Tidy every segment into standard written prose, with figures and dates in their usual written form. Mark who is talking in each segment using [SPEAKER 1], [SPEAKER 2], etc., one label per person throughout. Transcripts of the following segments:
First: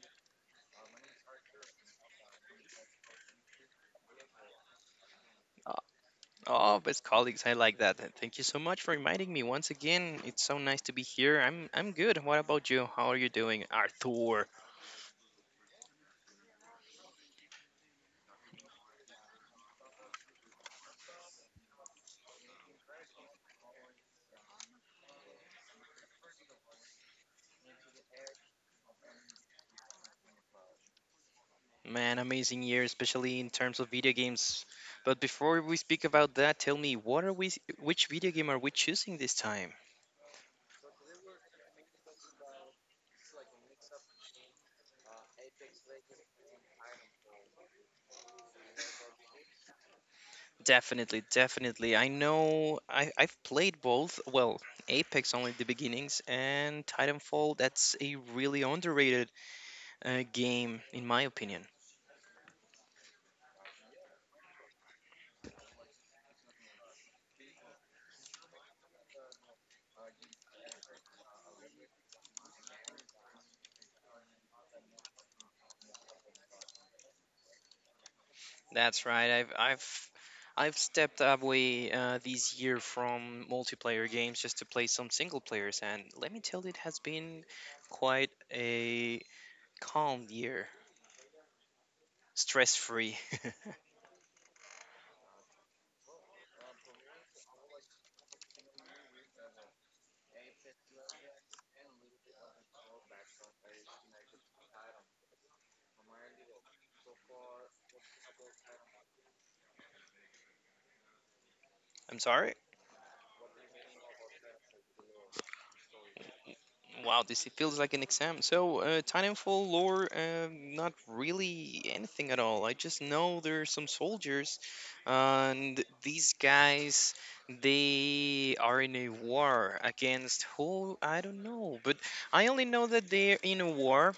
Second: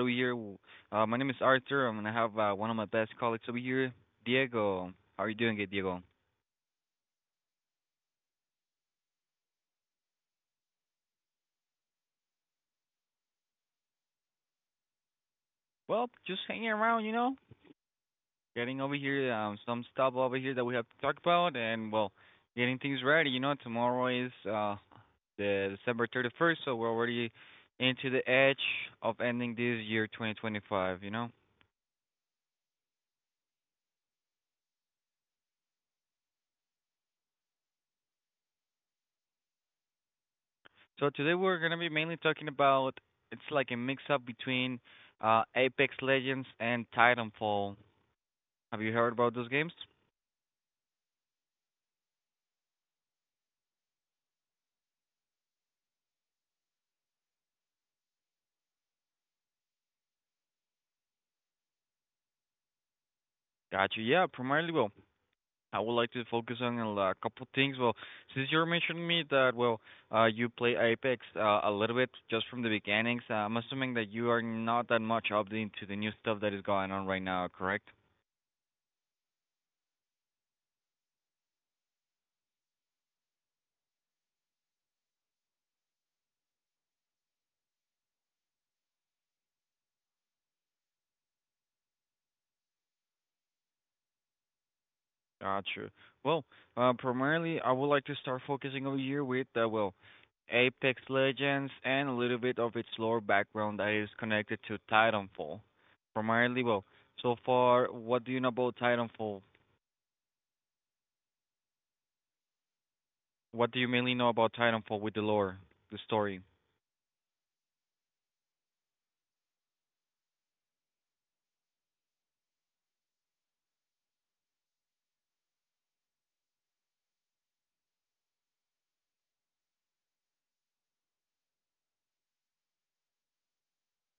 [SPEAKER 1] over here. My name is Arthur. I'm gonna have one of my best colleagues over here, Diego. How are you doing,
[SPEAKER 2] Uh,
[SPEAKER 1] Diego?
[SPEAKER 2] Oh, best colleagues, I like that. And thank you so much for inviting me once again. It's so nice to be here. I'm good. What about you? How are you doing, Arthur?
[SPEAKER 1] Well, just hanging around, you know, getting over here, some stuff over here that we have to talk about, and well, getting things ready. You know, tomorrow is the December 31st, so we're already into the edge of ending this year, 2025. You know.
[SPEAKER 2] Man, amazing year, especially in terms of video games. But before we speak about that, tell me, what are we? Which video game are we choosing this time?
[SPEAKER 1] So today we're going to be mainly talking about it's like a mix up between Apex Legends and Titanfall. Have you heard about those games?
[SPEAKER 2] Definitely, definitely. I know I've played both. Well, Apex only the beginnings, and Titanfall. That's a really underrated game, in my opinion.
[SPEAKER 1] Gotcha. Yeah, primarily. Well, I would like to focus on a couple things. Well, since you're mentioning me that well, you play Apex a little bit just from the beginnings. I'm assuming that you are not that much up into the new stuff that is going on right now. Correct?
[SPEAKER 2] That's right. I've stepped away this year from multiplayer games just to play some single players, and let me tell you, it has been quite a calm year, stress free.
[SPEAKER 1] Gotcha. Well, primarily, I would like to start focusing over here with, well, Apex Legends and a little bit of its lore background that is connected to Titanfall. Primarily, well, so far, what do you know about Titanfall?
[SPEAKER 2] I'm sorry.
[SPEAKER 1] What do you mainly know about Titanfall with the lore, the story?
[SPEAKER 2] Wow, this it feels like an exam. So, Titanfall lore, not really anything at all. I just know there are some soldiers, and these guys, they are in a war against who? I don't know, but I only know that they're in a war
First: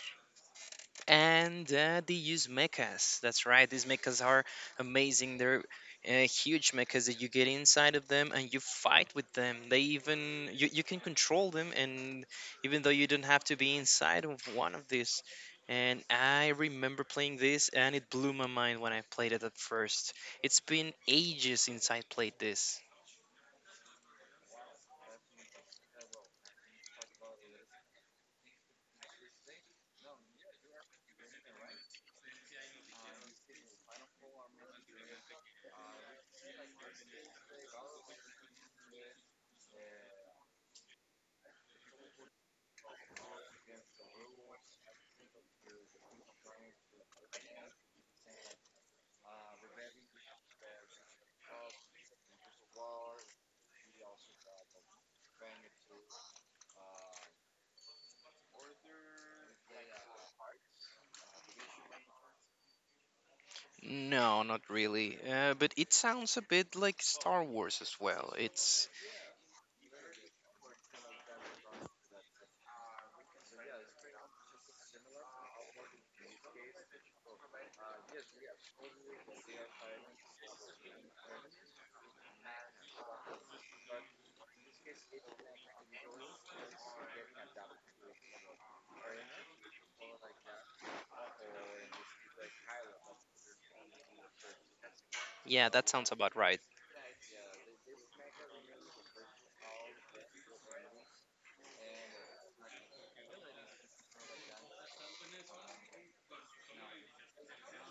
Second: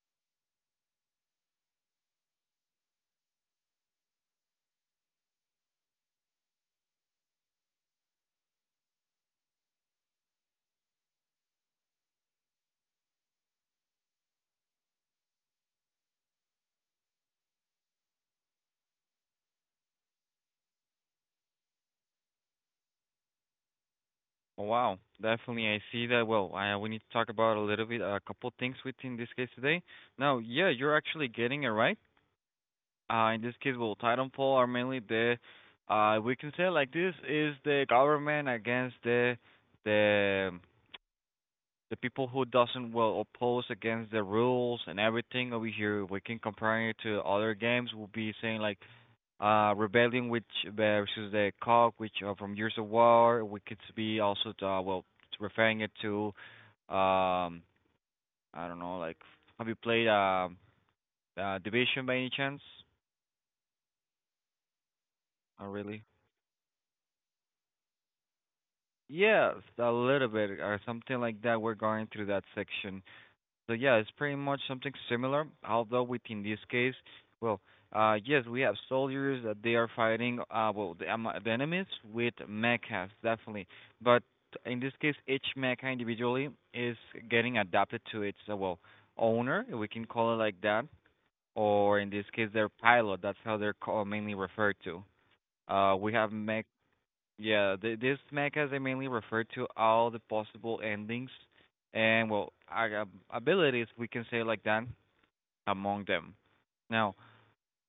[SPEAKER 2] and they use mechas. That's right. These mechas are amazing. They're huge mechas that you get inside of them and you fight with them. You can control them, and even though you don't have to be inside of one of these. And I remember playing this, and it blew my mind when I played it at first. It's been ages since I played this.
[SPEAKER 1] Oh, wow, definitely. I see that. Well, I, we need to talk about a little bit, a couple things within this case today. Now, yeah, you're actually getting it right. In this case, well, Titanfall are mainly the, we can say like this is the government against the the people who doesn't well oppose against the rules and everything over here. We can compare it to other games. We'll be saying like, Rebellion, which versus the COG, which are from Years of War. We could be also well referring it to, um, I don't know, like have you played Division by any chance?
[SPEAKER 2] No, not really.
[SPEAKER 1] Not
[SPEAKER 2] But it
[SPEAKER 1] really.
[SPEAKER 2] sounds a bit like Star Wars as well. It's
[SPEAKER 1] Yes, a little bit or something like that. We're going through that section. So yeah, it's pretty much something similar, although within this case, well, yes, we have soldiers that they are fighting, well, the enemies with mechas, definitely. But in this case, each mecha individually is getting adapted to its, well, owner, if we can call it like that, or in this case, their pilot. That's how they're mainly referred to.
[SPEAKER 2] yeah, that sounds
[SPEAKER 1] We have
[SPEAKER 2] about right.
[SPEAKER 1] this mechas they mainly refer to all the possible endings and well our abilities we can say like that among them. Now,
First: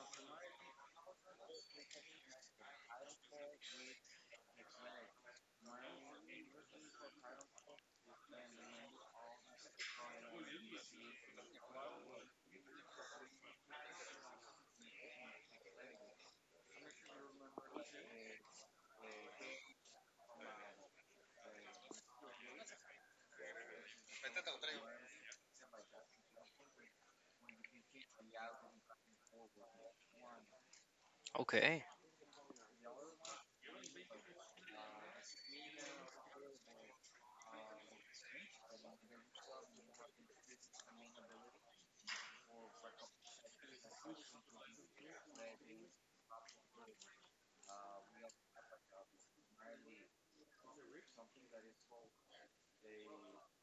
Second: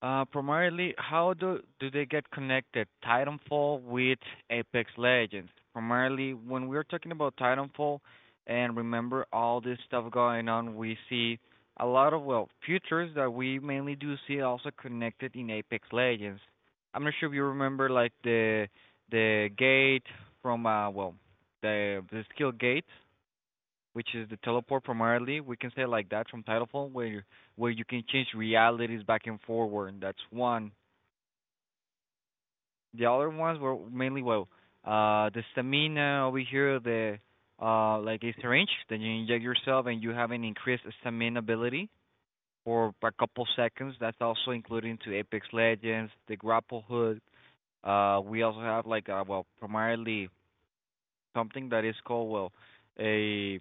[SPEAKER 1] primarily, how do they get connected, Titanfall with Apex Legends? Primarily, when we're talking about Titanfall, and remember all this stuff going on, we see a lot of well futures that we mainly do see also connected in Apex Legends. I'm not sure if you remember like the gate from well the skill gate which is the teleport primarily. We can say it like that from Titanfall, where you can change realities back and forward. That's one.
[SPEAKER 2] Okay.
[SPEAKER 1] The other ones were mainly well, the stamina over here, the like a syringe that you inject yourself and you have an increased stamina ability for a couple seconds. That's also including to Apex Legends, the grapple hook. We also have like well, primarily something that is called well, a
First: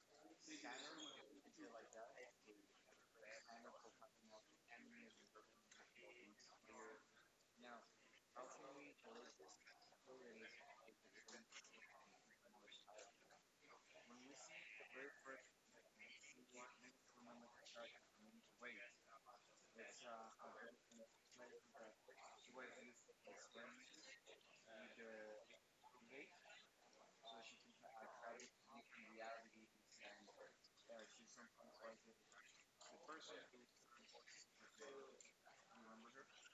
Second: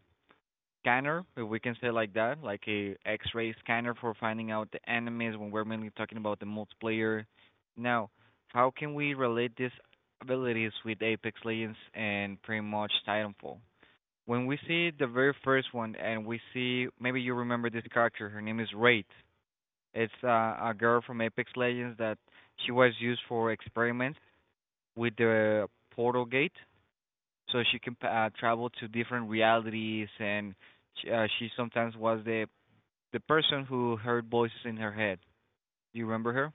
[SPEAKER 1] scanner, if we can say like that, like a X-ray scanner for finding out the enemies when we're mainly talking about the multiplayer. Now, how can we relate these abilities with Apex Legends and pretty much Titanfall? When we see the very first one and we see maybe you remember this character, her name is Wraith. It's a girl from Apex Legends that she was used for experiments with the portal gate so she can travel to different realities, and she sometimes was the person who heard voices in her head. Do you remember her?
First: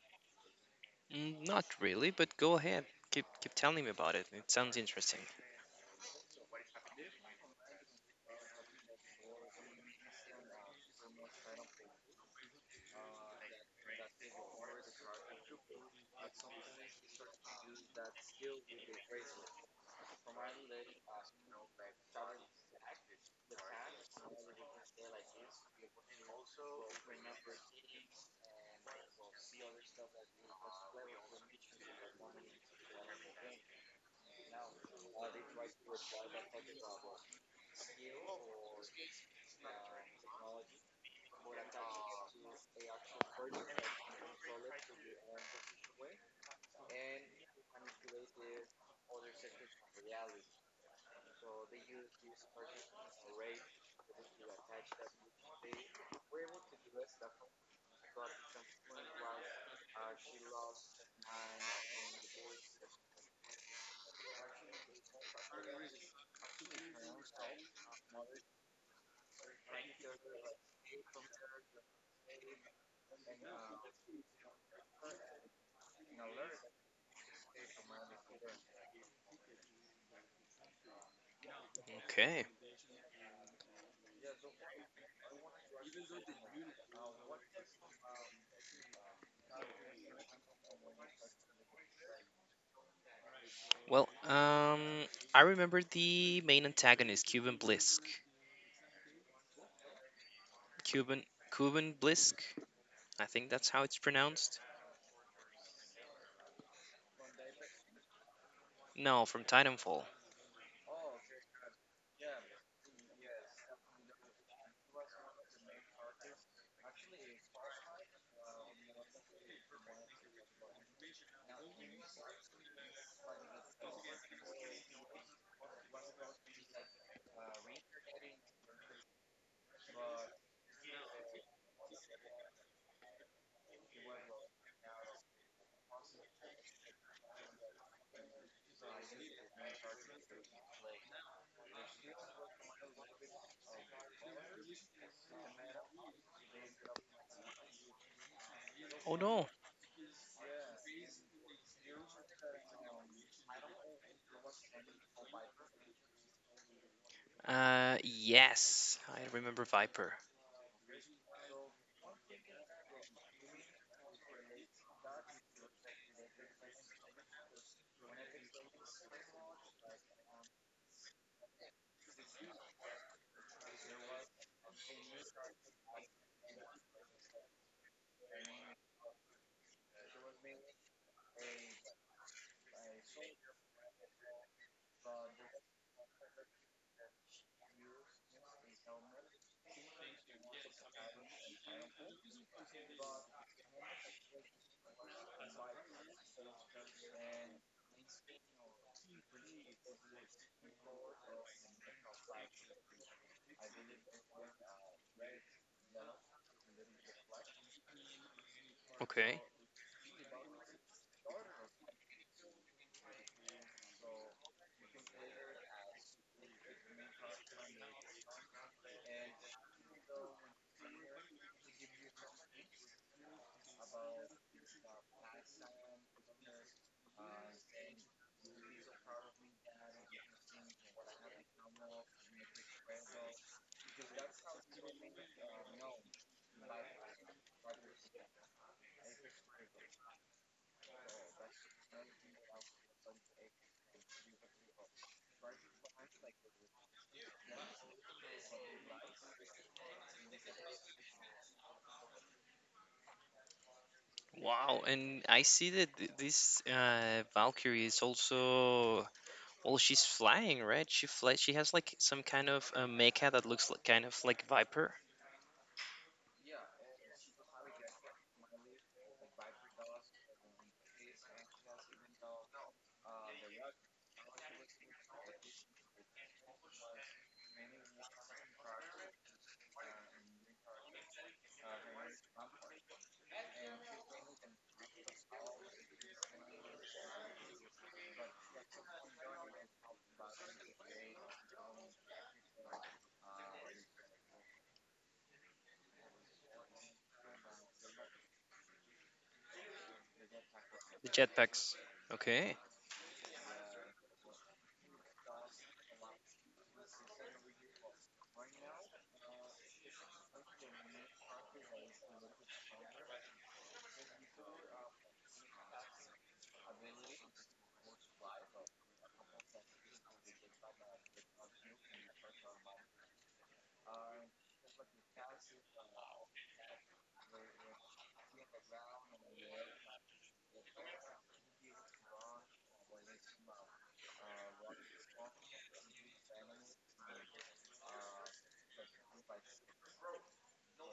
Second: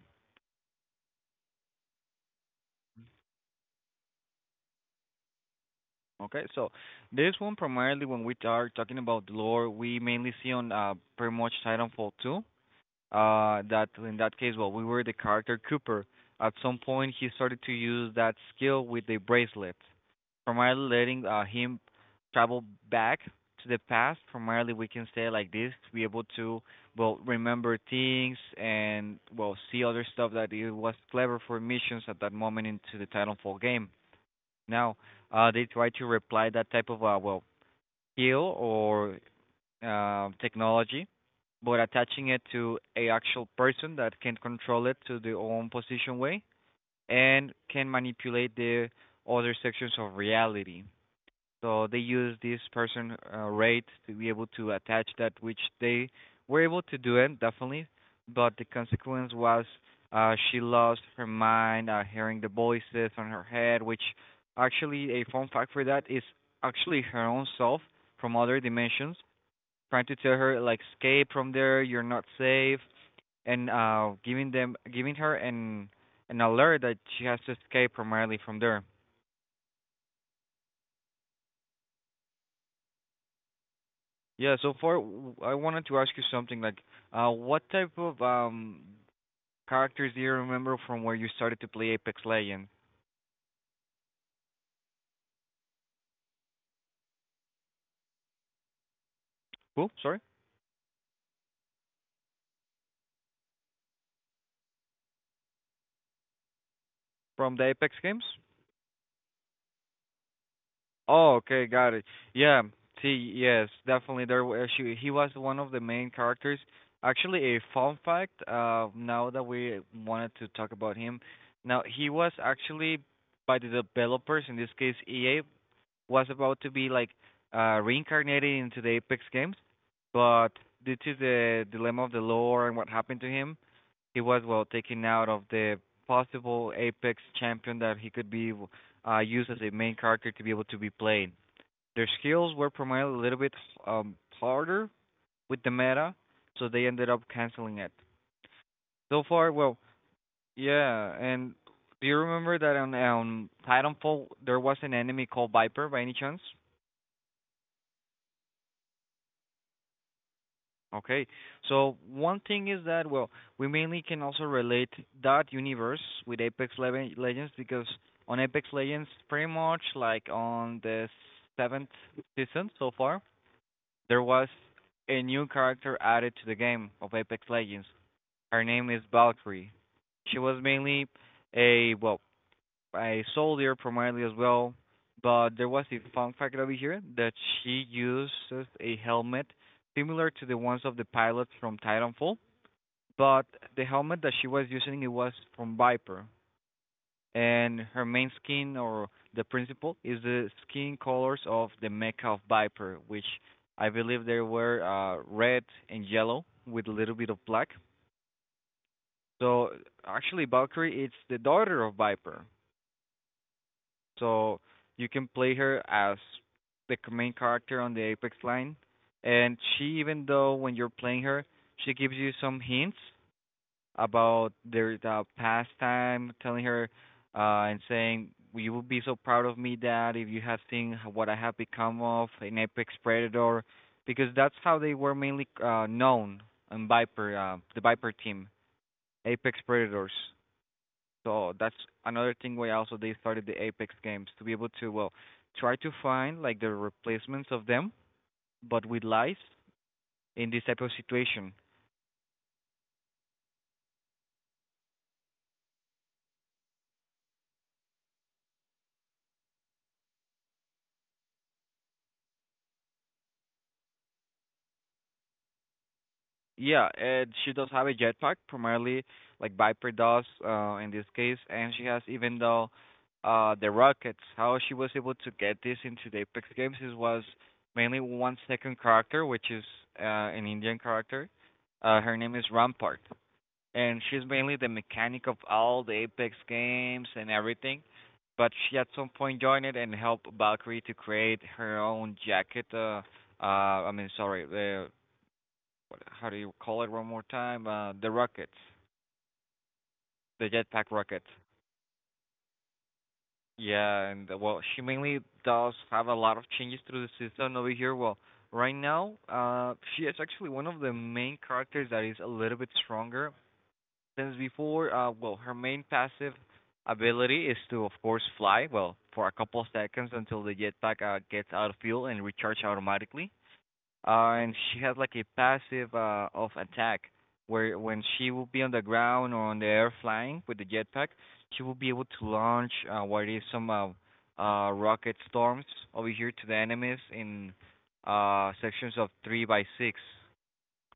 [SPEAKER 2] Mm, not really, but go ahead. Keep telling me about it. It sounds interesting.
[SPEAKER 1] Okay, so this one primarily when we are talking about the lore, we mainly see on pretty much Titanfall 2. That in that case well we were the character Cooper. At some point he started to use that skill with the bracelet, primarily letting him travel back to the past, primarily we can say like this, to be able to well remember things and well see other stuff that it was clever for missions at that moment into the Titanfall game. Now, they try to reply that type of well skill or technology, but attaching it to a actual person that can control it to their own position way and can manipulate the other sections of reality. So they use this person rate to be able to attach that, which they were able to do it definitely, but the consequence was she lost her mind, hearing the voices on her head, which actually a fun fact for that is actually her own self from other dimensions trying to tell her like escape from there, you're not safe, and giving her an alert that she has to escape primarily from there.
[SPEAKER 2] Okay.
[SPEAKER 1] Yeah, so far I wanted to ask you something like what type of characters do you remember from where you started to play Apex Legends?
[SPEAKER 2] Well, I remember the main antagonist, Cuban Blisk.
[SPEAKER 1] Who? Sorry?
[SPEAKER 2] Cuban Cuban Blisk. I think that's how it's pronounced.
[SPEAKER 1] From the Apex games?
[SPEAKER 2] No, from Titanfall.
[SPEAKER 1] Oh, okay, got it. Yeah, see, yes, definitely there were she he was one of the main characters. Actually, a fun fact, now that we wanted to talk about him. Now, he was actually by the developers, in this case EA, was about to be like reincarnated into the Apex games, but due to the dilemma of the lore and what happened to him, he was well taken out of the possible Apex champion that he could be used as a main character to be able to be played. Their skills were primarily a little bit harder with the meta, so they ended up canceling it.
[SPEAKER 2] Oh
[SPEAKER 1] So
[SPEAKER 2] no.
[SPEAKER 1] far, well, yeah. And do you remember that on Titanfall there was an enemy called Viper by any chance?
[SPEAKER 2] Yes, I remember Viper.
[SPEAKER 1] Okay. So one thing is that well, we mainly can also relate that universe with Apex Legends because on Apex Legends, pretty much like on the seventh season so far, there was a new character added to the game of Apex Legends. Her name is Valkyrie. She was mainly a well, a soldier primarily as well, but there was a fun fact over here that she uses a helmet similar to the ones of the pilots from Titanfall, but the helmet that she was using it was from Viper, and her main skin or the principal is the skin colors of the mecha of Viper, which I believe they were red and yellow with a little bit of black.
[SPEAKER 2] Okay.
[SPEAKER 1] So actually, Valkyrie it's the daughter of Viper. So you can play her as the main character on the Apex line, and she even though when you're playing her, she gives you some hints about their past time, telling her and saying you will be so proud of me, Dad, if you have seen what I have become of an Apex Predator, because that's how they were mainly known on Viper, the Viper team, Apex Predators. So that's another thing why also they started the Apex games to be able to well try to find like the replacements of them, but with life in this type of situation.
[SPEAKER 2] Wow, and I see that this Valkyrie is also, well, she's flying, right? She flies. She has like some kind of mecha that looks like, kind of like Viper.
[SPEAKER 1] Yeah, and she does have a jetpack, primarily like Viper does in this case, and she has even though the rockets. How she was able to get this into the Apex games is was mainly one second character, which is an Indian character. Her name is Rampart. And she's mainly the mechanic of all the Apex games and everything. But she at some point joined it and helped Valkyrie to create her own jacket. Uh, I mean, sorry, the what, how do you call it one more time? The rocket, the jetpack
[SPEAKER 2] The
[SPEAKER 1] rocket.
[SPEAKER 2] jetpacks. Okay.
[SPEAKER 1] Yeah, and well, she mainly does have a lot of changes through the season over here. Well, right now, she is actually one of the main characters that is a little bit stronger since before. Well, her main passive ability is to, of course, fly. Well, for a couple of seconds until the jetpack gets out of fuel and recharge automatically. And she has like a passive of attack where when she will be on the ground or on the air flying with the jetpack, she will be able to launch what is some rocket storms over here to the enemies in sections of 3 by 6.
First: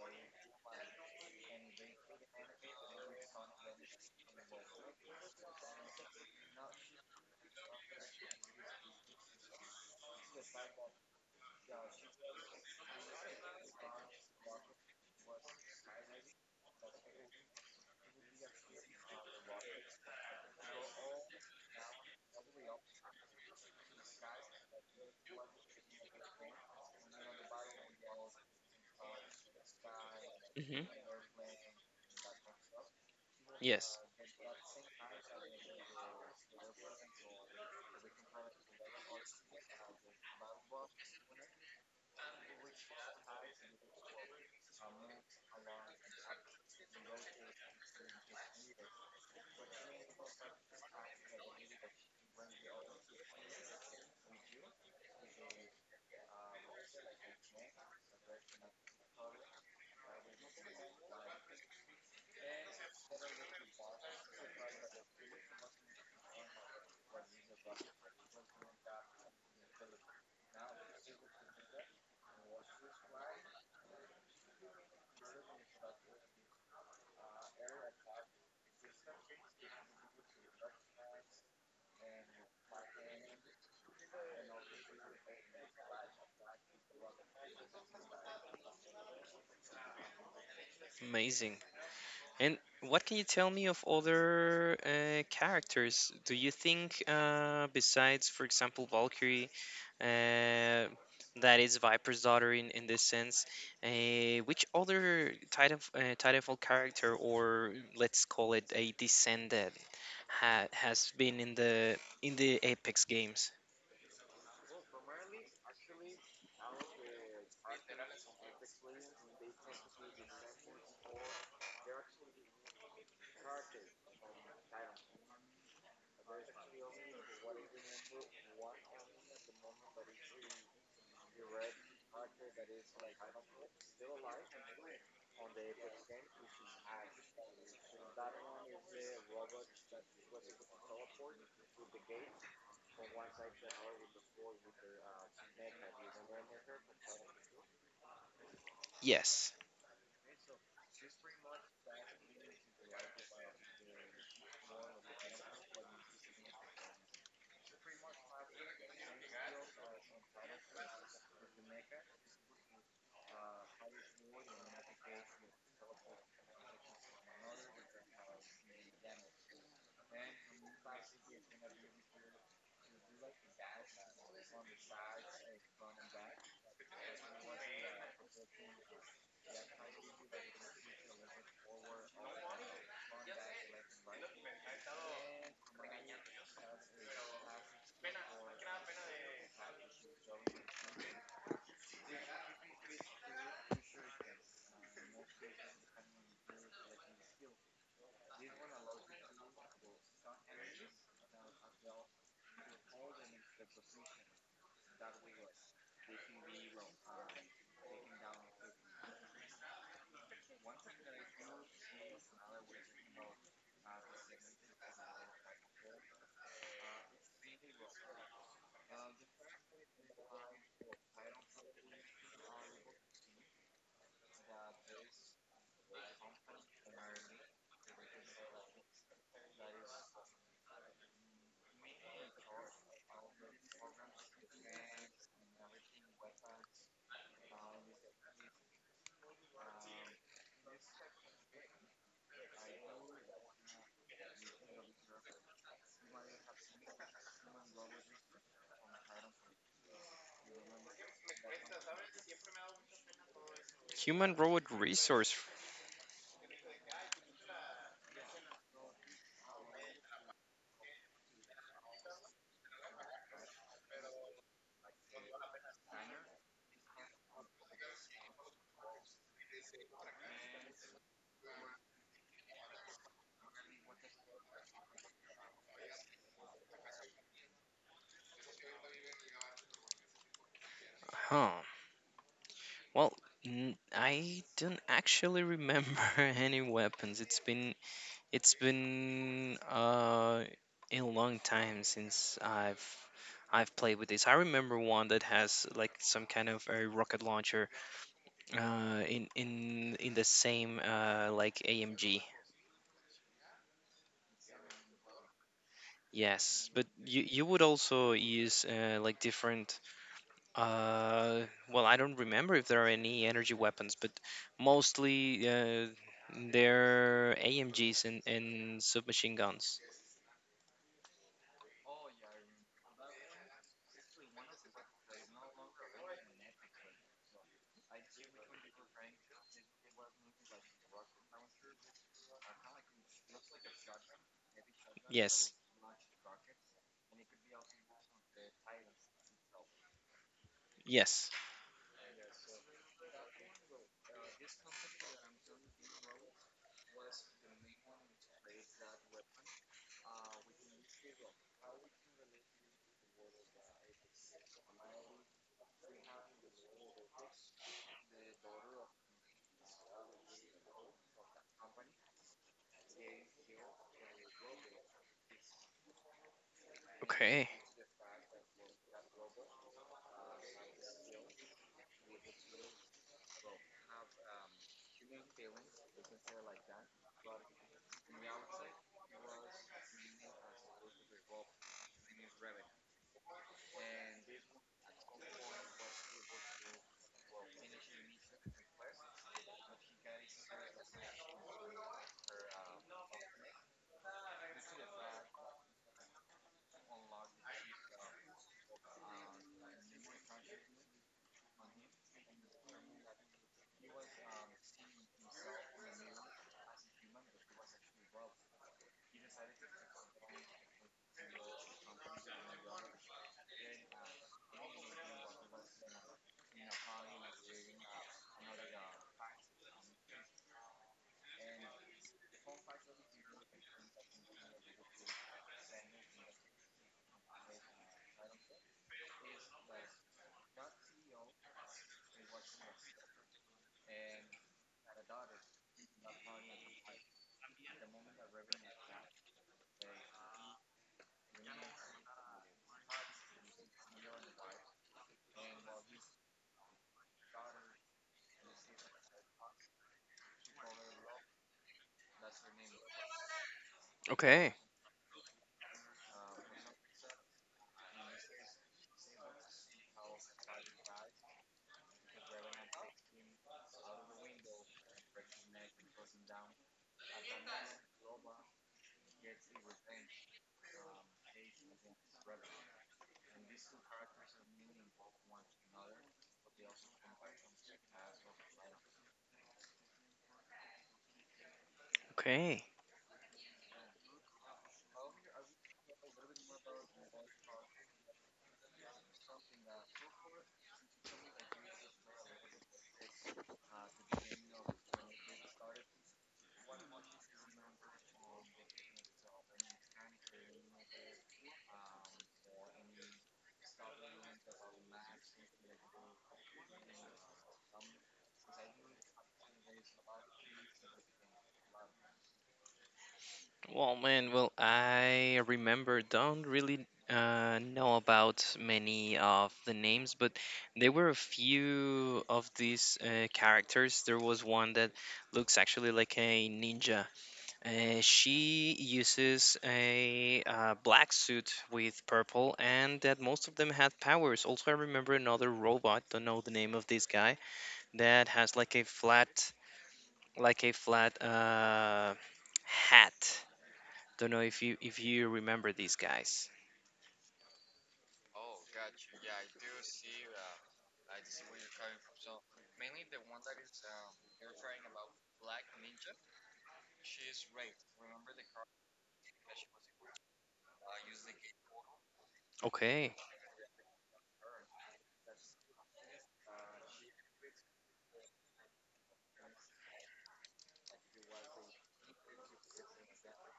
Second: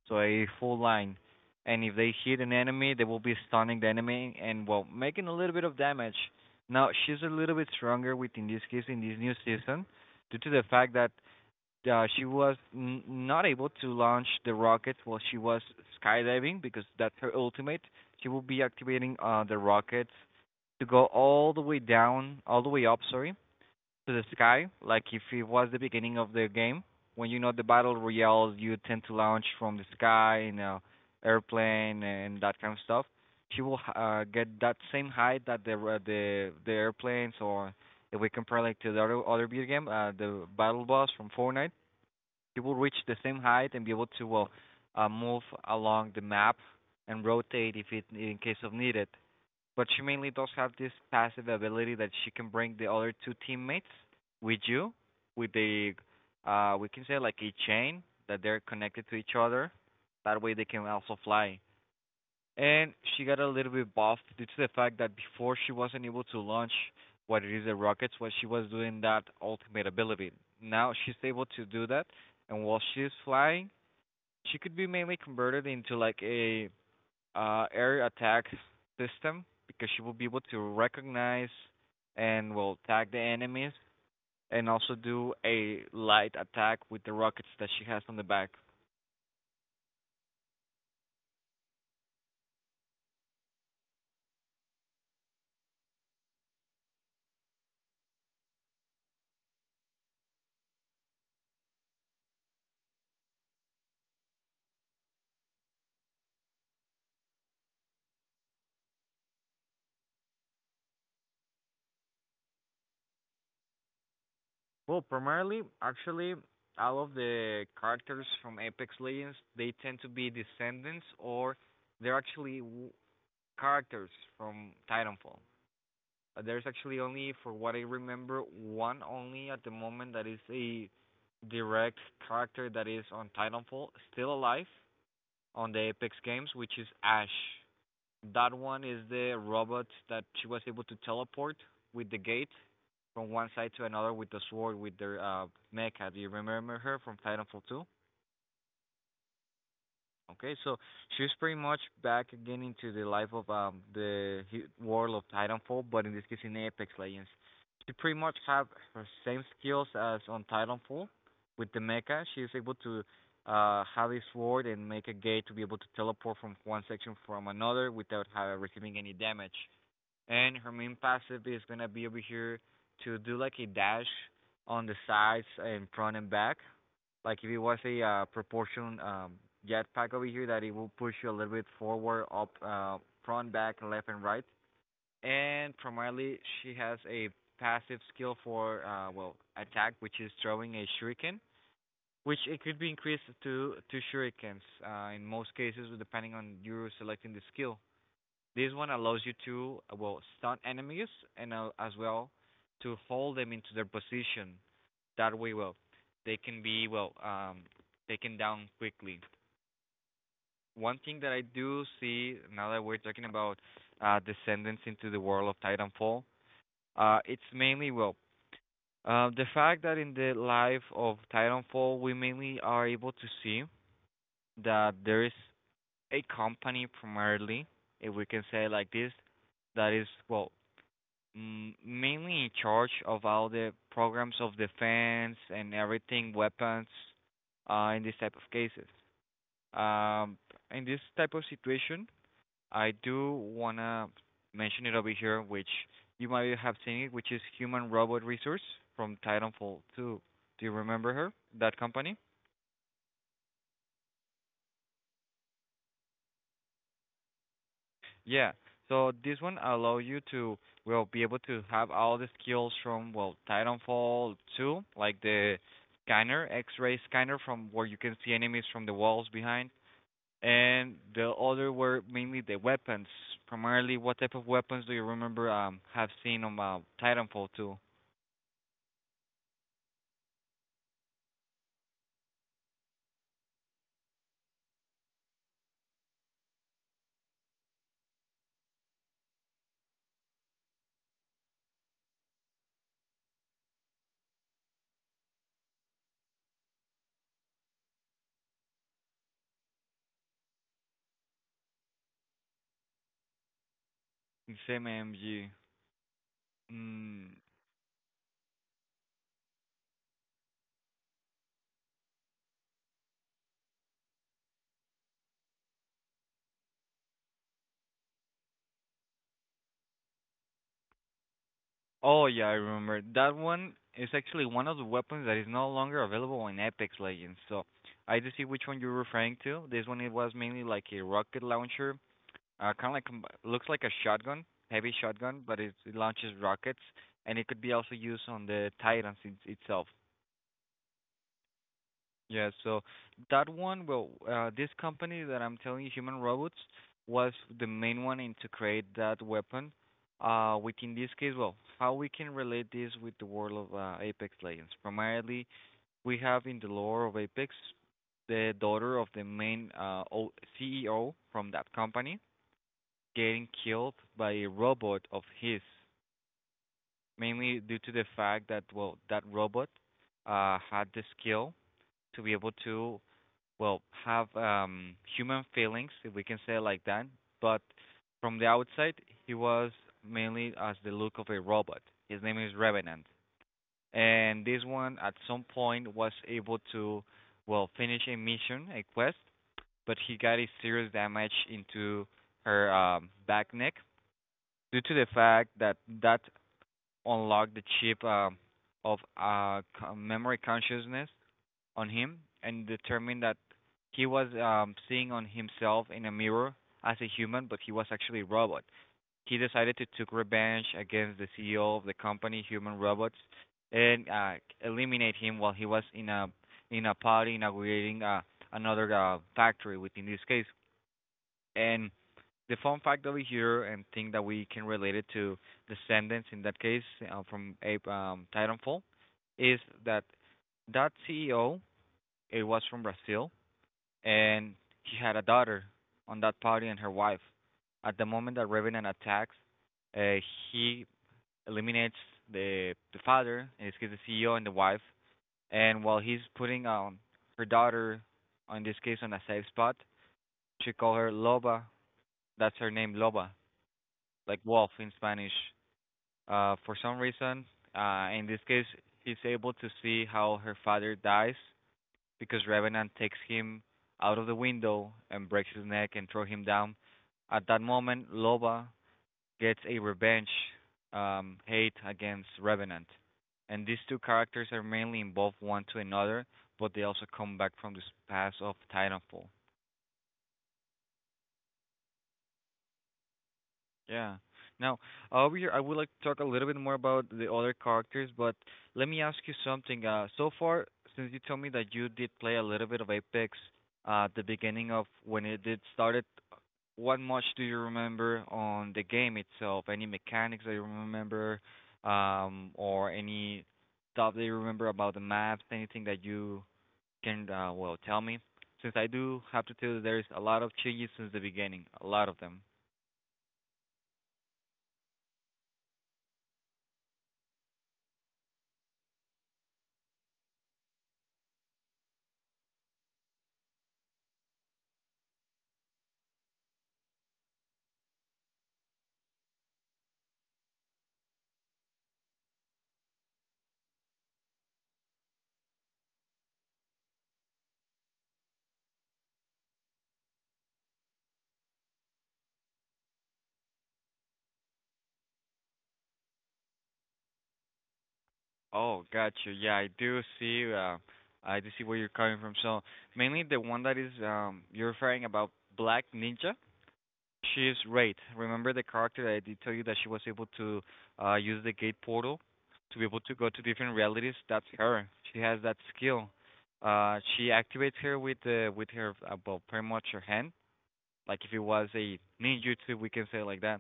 [SPEAKER 1] So a full line. And if they hit an enemy, they will be stunning the enemy and well making a little bit of damage. Now she's a little bit stronger within this case in this new season, due to the fact that she was not able to launch the rockets while she was skydiving because that's her ultimate. She will be activating the rockets to go all the way down, all the way up, sorry, to the sky, like if it was the beginning of the game. When you know, the battle royale, you tend to launch from the sky in a
[SPEAKER 2] hmm
[SPEAKER 1] airplane and that kind of stuff. She will
[SPEAKER 2] Yes.
[SPEAKER 1] get that same height that the airplanes, or if we compare like to the other video game, the battle boss from Fortnite, he will reach the same height and be able to well move along the map and rotate if it in case of needed, but she mainly does have this passive ability that she can bring the other two teammates with you with the we can say like a chain that they're connected to each other. That way they can also fly. And she got a little bit buffed due to the fact that before she wasn't able to launch what it is the rockets while she was doing that ultimate ability. Now she's able to do that, and while she's flying she could be mainly converted into like a air attack system because she will be able to recognize and will tag the enemies, and also do a light attack with the rockets that she has on the back.
[SPEAKER 2] Amazing. And what can you tell me of other characters? Do you think, besides, for example, Valkyrie, uh, that is Viper's daughter in this sense, uh, which other Titanfall character, or let's call it a descendant, ha has been in the Apex games?
[SPEAKER 1] Well, primarily, actually, all of the characters from Apex Legends, they tend to be descendants or they're actually characters from Titanfall. There's actually only, for what I remember, one only at the moment that is a direct character that is on Titanfall, still alive on the Apex games, which is Ash. That one is the robot that she was able to teleport with the gate from one side to another with the sword with their mecha. Do you remember her from Titanfall 2?
[SPEAKER 2] Yes.
[SPEAKER 1] Okay, so she's pretty much back again into the life of the world of Titanfall, but in this case in Apex Legends. She pretty much have her same skills as on Titanfall with the mecha. She's able to have a sword and make a gate to be able to teleport from one section from another without receiving any damage. And her main passive is gonna be over here to do like a dash on the sides and front and back like if it was a proportion jetpack over here, that it will push you a little bit forward, up, front, back, left, and right. And primarily, she has a passive skill for well attack, which is throwing a shuriken, which it could be increased to two shurikens in most cases, depending on you selecting the skill. This one allows you to well stun enemies and as well to hold them into their position that way well they can be well taken down quickly. One thing that I do see now that we're talking about descendants into the world of Titanfall, it's mainly well the fact that in the life of Titanfall we mainly are able to see that there is a company primarily, if we can say it like this, that is well mainly in charge of all the programs of defense and everything, weapons, in this type of cases. Um, in this type of situation, I do wanna mention it over here, which you might have seen it, which is Human Robot Resource from Titanfall 2. Do you remember her? That company?
[SPEAKER 2] Human robot resource.
[SPEAKER 1] Yeah. So this one allow you to well be able to have all the skills from well Titanfall 2, like the scanner, X-ray scanner from where you can see enemies from the walls behind, and the other were mainly the weapons. Primarily, what type of weapons do you remember have seen on Titanfall 2?
[SPEAKER 2] Huh? Well, I don't actually remember any weapons. It's been a long time since I've played with this. I remember one that has like some kind of a rocket launcher in the same like AMG.
[SPEAKER 1] Same AMG.
[SPEAKER 2] Yes, but you
[SPEAKER 1] Mm.
[SPEAKER 2] you would also use like different. Uh, well, I don't remember if there are any energy weapons, but mostly they're AMGs and submachine guns.
[SPEAKER 1] Oh yeah, I remember. That one is actually one of the weapons that is no longer available in Apex Legends. So I do see which one you're referring to. This one it was mainly like a rocket launcher. Kind of like looks like a shotgun, heavy shotgun,
[SPEAKER 2] Yes,
[SPEAKER 1] but it launches rockets, and it could be also used on the Titans itself.
[SPEAKER 2] yes.
[SPEAKER 1] Yeah, so that one, well, this company that I'm telling you, Human Robots, was the main one in to create that weapon. Which in this case, well, how we can relate this with the world of Apex Legends? Primarily, we have in the lore of Apex the daughter of the main CEO from that company getting killed by a robot of his,
[SPEAKER 2] Okay,
[SPEAKER 1] mainly due to the fact that, well, that robot had the skill to be able to well have human feelings, if we can say it like that, but from the outside he was mainly as the look of a robot. His name is Revenant, and this one at some point was able to well finish a mission, a quest, but he got a serious damage into her back neck due to the fact that that unlocked the chip of memory consciousness on him and determined that he was seeing on himself in a mirror as a human, but he was actually a robot. He decided to take revenge against the CEO of the company, Human Robots, and eliminate him while he was in a party inaugurating another factory within this case. And the fun fact over here and thing that we can relate it to Descendants in that case from Titanfall is that that CEO it was from Brazil, and he had a daughter on that party and her wife. At the moment that Revenant attacks, uh, he eliminates the father, in this case the CEO and the wife, and while he's putting her daughter, in this case on a safe spot, she call her Loba. That's her name, Loba, like
[SPEAKER 2] okay,
[SPEAKER 1] wolf in Spanish. For some reason, in this case, he's able to see how her father dies because Revenant takes him out of the window and breaks his neck and throws him down. At that moment, Loba gets a revenge hate against Revenant. And these two characters are mainly involved one to another, but they also come back from this past of Titanfall.
[SPEAKER 2] okay.
[SPEAKER 1] Yeah. Now, over here, I would like to talk a little bit more about the other characters, but let me ask you something. So far, since you told me that you did play a little bit of Apex at the beginning of when it did started, what much do you remember on the game itself? Any mechanics that you remember, or any stuff that you remember about the maps? Anything that you can well tell me? Since I do have to tell you, there is a lot of changes since the beginning, a lot of them.
[SPEAKER 2] Well, man, well, I remember, don't really know about many of the names, but there were a few of these characters. There was one that looks actually like a ninja. She uses a black suit with purple, and that most of them had powers. Also, I remember another robot. Don't know the name of this guy that has like a flat hat. Don't know if you remember these guys.
[SPEAKER 1] Oh, gotcha. Yeah, I do see. I do see where you're coming from. So mainly the one that is you're referring about Black Ninja. She's Wraith. Remember the character that I did tell you that she was able to use the gate portal to be able to
[SPEAKER 2] Okay.
[SPEAKER 1] go to different realities? That's her. She has that skill. She activates her with her well, pretty much her hand, like if it was a ninjutsu, we can say it like that,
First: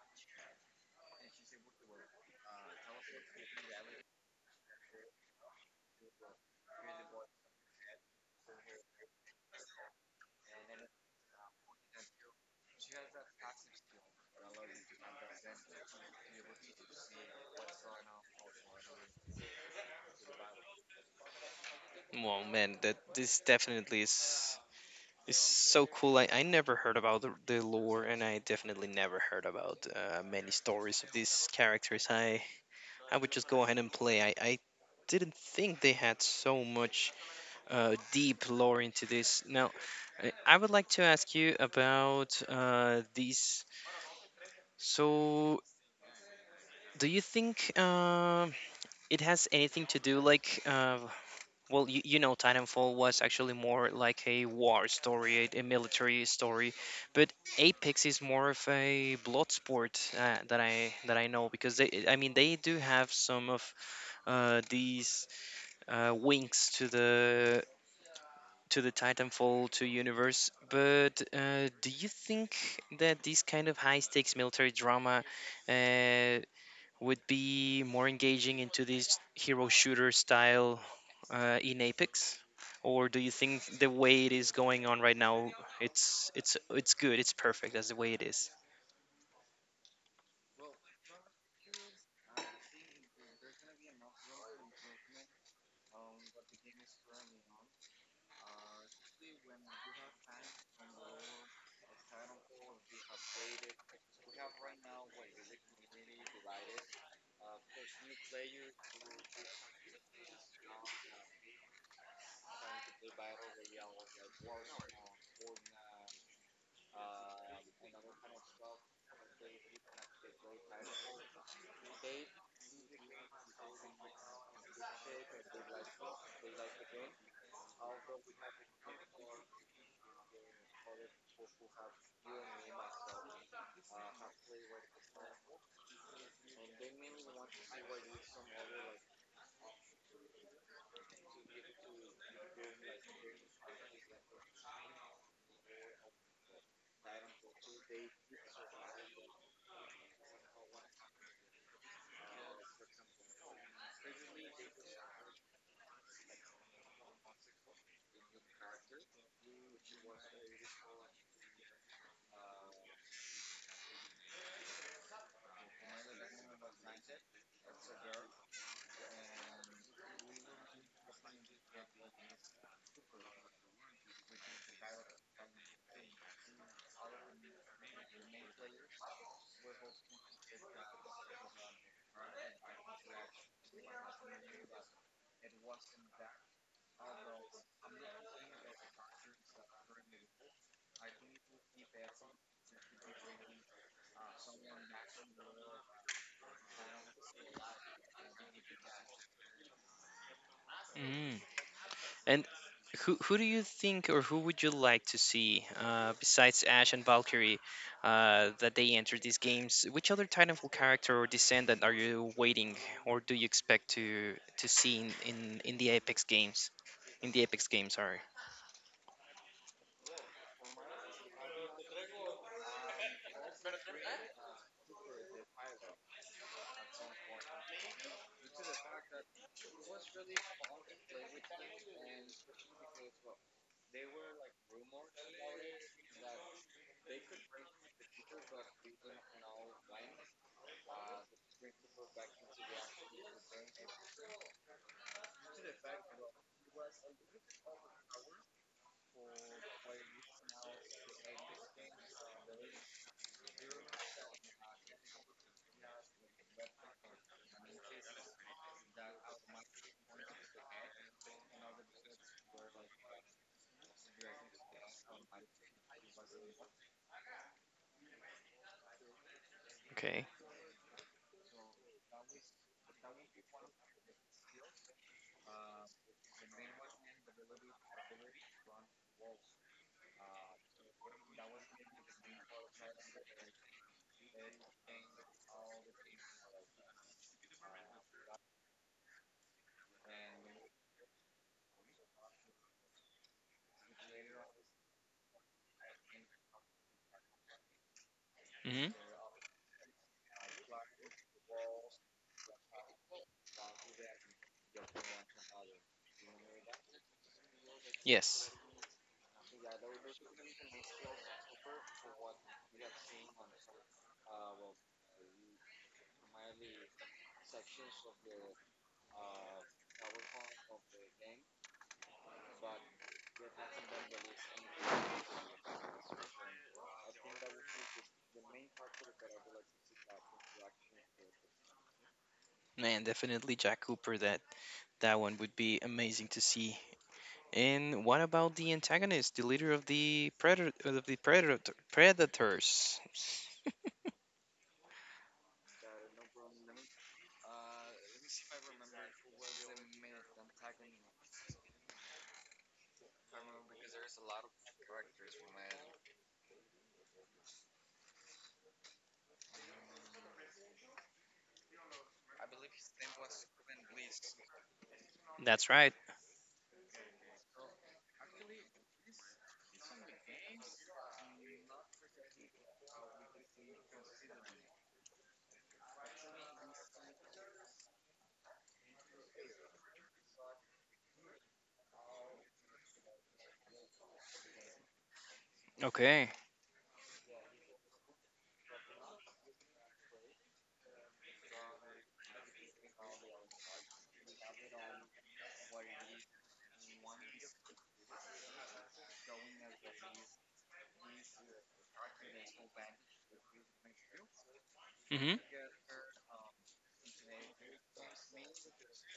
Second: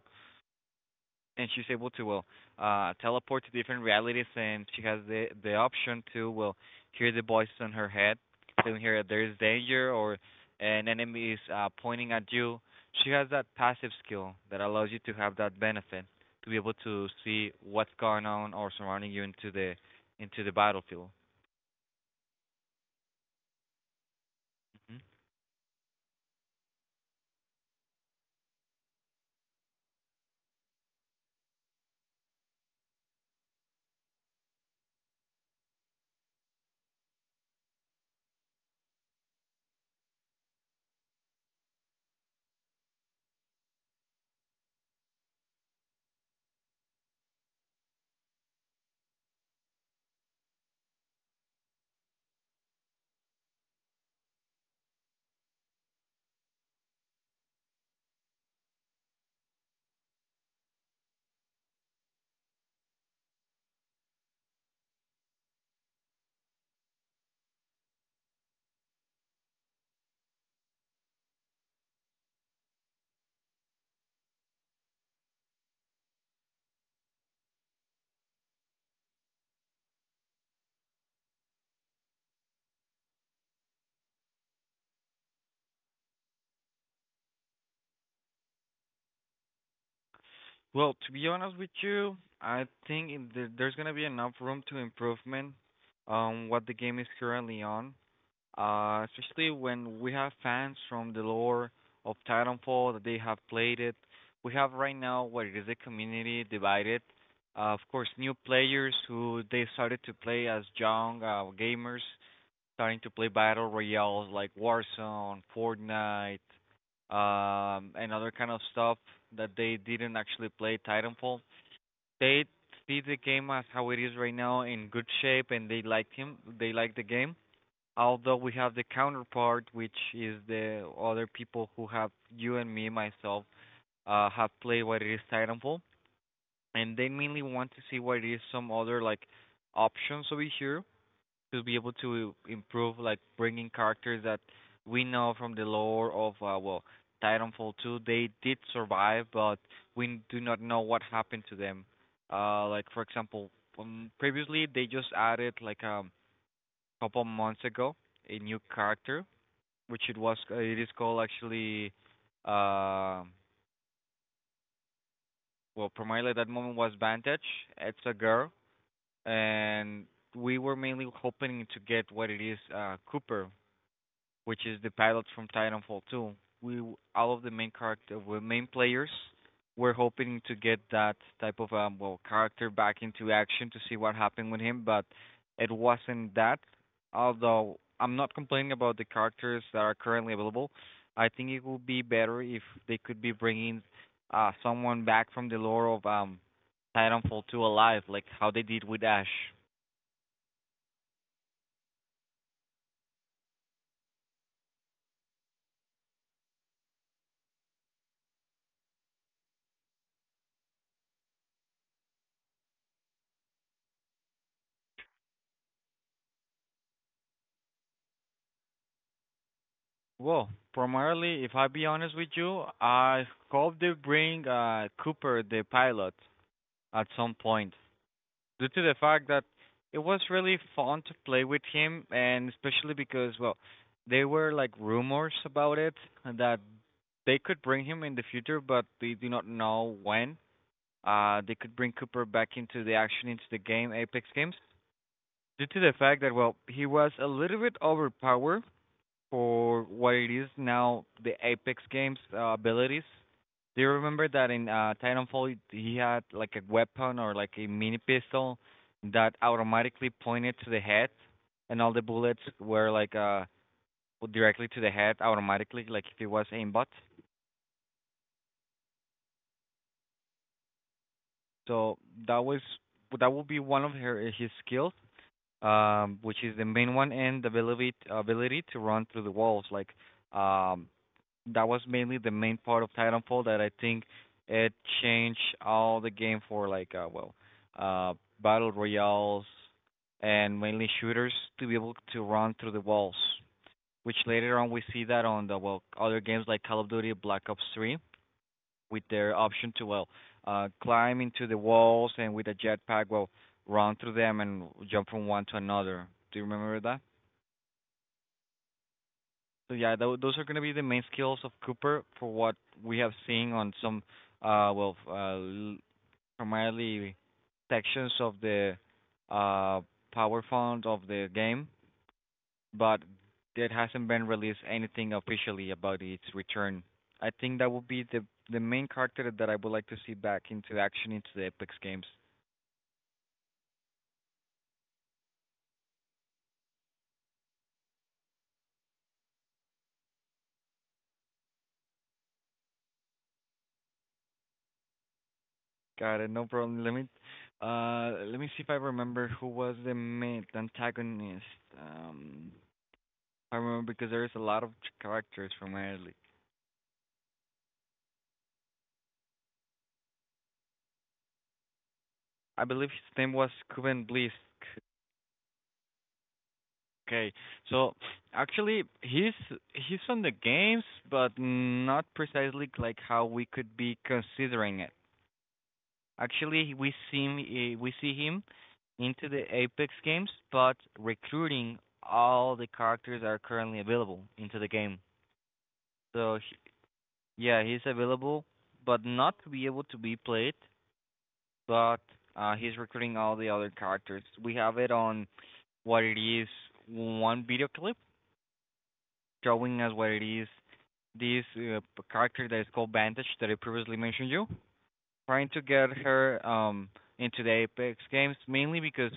[SPEAKER 1] and she's able to well teleport to different realities, and she has the option to well hear the voices on her head telling her that there is danger or an enemy is pointing at you. She has that passive skill that allows you to have that benefit to be able to see what's going on or surrounding you into the battlefield.
[SPEAKER 2] Well, man, that this definitely
[SPEAKER 1] Mhm.
[SPEAKER 2] is so cool. I never heard about the lore, and I definitely never heard about many stories of these characters. I would just go ahead and play. I didn't think they had so much deep lore into this. Now, I would like to ask you about these. So, do you think it has anything to do like, well, you know, Titanfall was actually more like a war story, a military story, but Apex is more of a blood sport that I know, because they, I mean, they do have some of these winks to the Titanfall 2 universe. But do you think that this kind of high stakes military drama uh, would be more engaging into this hero shooter style in Apex? Or do you think the way it is going on right now, it's good, it's perfect as the way it is?
[SPEAKER 1] Well, to be honest with you, I think in the, there's going to be enough room to improvement on what the game is currently on. Especially when we have fans from the lore of Titanfall that they have played it. We have right now what is a community divided. Of course, new players who they started to play as young gamers, starting to play battle royales like Warzone, Fortnite, and other kind of stuff that they didn't actually play Titanfall. They see the game as how it is right now in good shape, and they like him. They like the game, although we have the counterpart, which is the other people who have you and me, myself, have played what it is Titanfall, and they mainly want to see what it is some other like options over here to be able to improve, like bringing characters that we know from the lore of Titanfall 2. They did survive, but we do not know what happened to them. Like for example, previously they just added like a couple months ago a new character which it is called actually uh, well, primarily at that moment, was Vantage. It's a girl, and we were mainly hoping to get what it is Cooper, which is the pilot from Titanfall 2. All of the main character, well, main players, were hoping to get that type of character back into action to see what happened with him, but it wasn't that. Although I'm not complaining about the characters that are currently available, I think it would be better if they could be bringing someone back from the lore of Titanfall 2 alive, like how they did with Ash.
[SPEAKER 2] And who do you think, or who would you like to see besides Ash and Valkyrie that they enter these games? Which other Titanfall character or descendant are you waiting, or do you expect to see in the Apex games? In the Apex games, sorry.
[SPEAKER 1] Well, primarily, if I be honest with you, I hope they bring Cooper the pilot at some point, due to the fact that it was really fun to play with him, and especially because, well, there were like rumors about it that they could bring him in the future, but they do not know when. They could bring Cooper back into the action into the game Apex Games, due to the fact that, well, he was a little bit overpowered for what it is now, the Apex Games abilities. Do you remember that in Titanfall he had like a weapon or like a mini pistol that automatically pointed to the head, and all the bullets were like directly to the head automatically, like if it was aimbot.
[SPEAKER 2] Okay.
[SPEAKER 1] So that was that would be one of her his skills, which is the main one, and the ability to run through the walls, like. um that was mainly the main part of Titanfall that I think it changed all the game for like uh battle royales and mainly shooters to be able to run through the walls. Which later on we see that on the well other games like Call of Duty Black Ops 3,
[SPEAKER 2] hmm
[SPEAKER 1] with their option to climb into the walls, and with a jetpack well run through them and jump from one to another. Do you remember that?
[SPEAKER 2] Yes.
[SPEAKER 1] So yeah, those are going to be the main skills of Cooper for what we have seen on some, uh, well, uh, l- primarily sections of the uh power font of the game, but it hasn't been released anything officially about its return. I think that would be the main character that I would like to see back into action into the Apex games.
[SPEAKER 2] Man, definitely Jack Cooper. That that one would be amazing to see. And what about the antagonist, the leader of the predator predators?
[SPEAKER 1] Got it, no problem. Let me see if I remember who was the main antagonist. Um I remember because there is a lot of characters from Ireland. I believe his name was Cuban Blisk.
[SPEAKER 2] That's right.
[SPEAKER 1] Okay, so actually he's from the games, but not precisely like how we could be considering it. Actually, we see him, eh, we see him into the Apex games, but recruiting all the characters that are currently available into the game.
[SPEAKER 2] Okay.
[SPEAKER 1] So yeah, he's available, but not to be able to be played, but he's recruiting all the other characters. We have it on what it is one video clip showing us what it is this character that is called Vantage that I previously mentioned you,
[SPEAKER 2] Mm-hmm.
[SPEAKER 1] trying to get her into the Apex games, mainly because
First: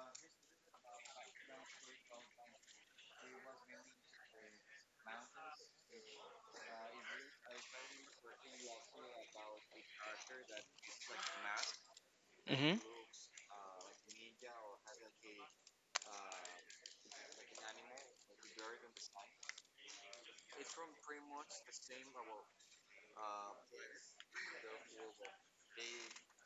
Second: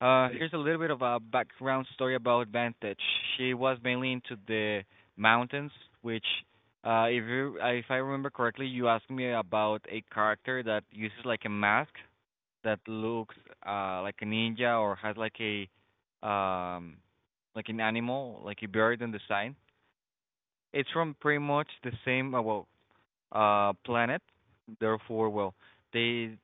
[SPEAKER 1] here's a little bit of a background story about Vantage. She was mainly into the mountains, which if I remember correctly, you asked me about a character that uses like a mask
[SPEAKER 2] Mm-hmm.
[SPEAKER 1] that looks like a ninja or has like a um like an animal, like a bird in the sign. It's from pretty much the same planet. Therefore, well, they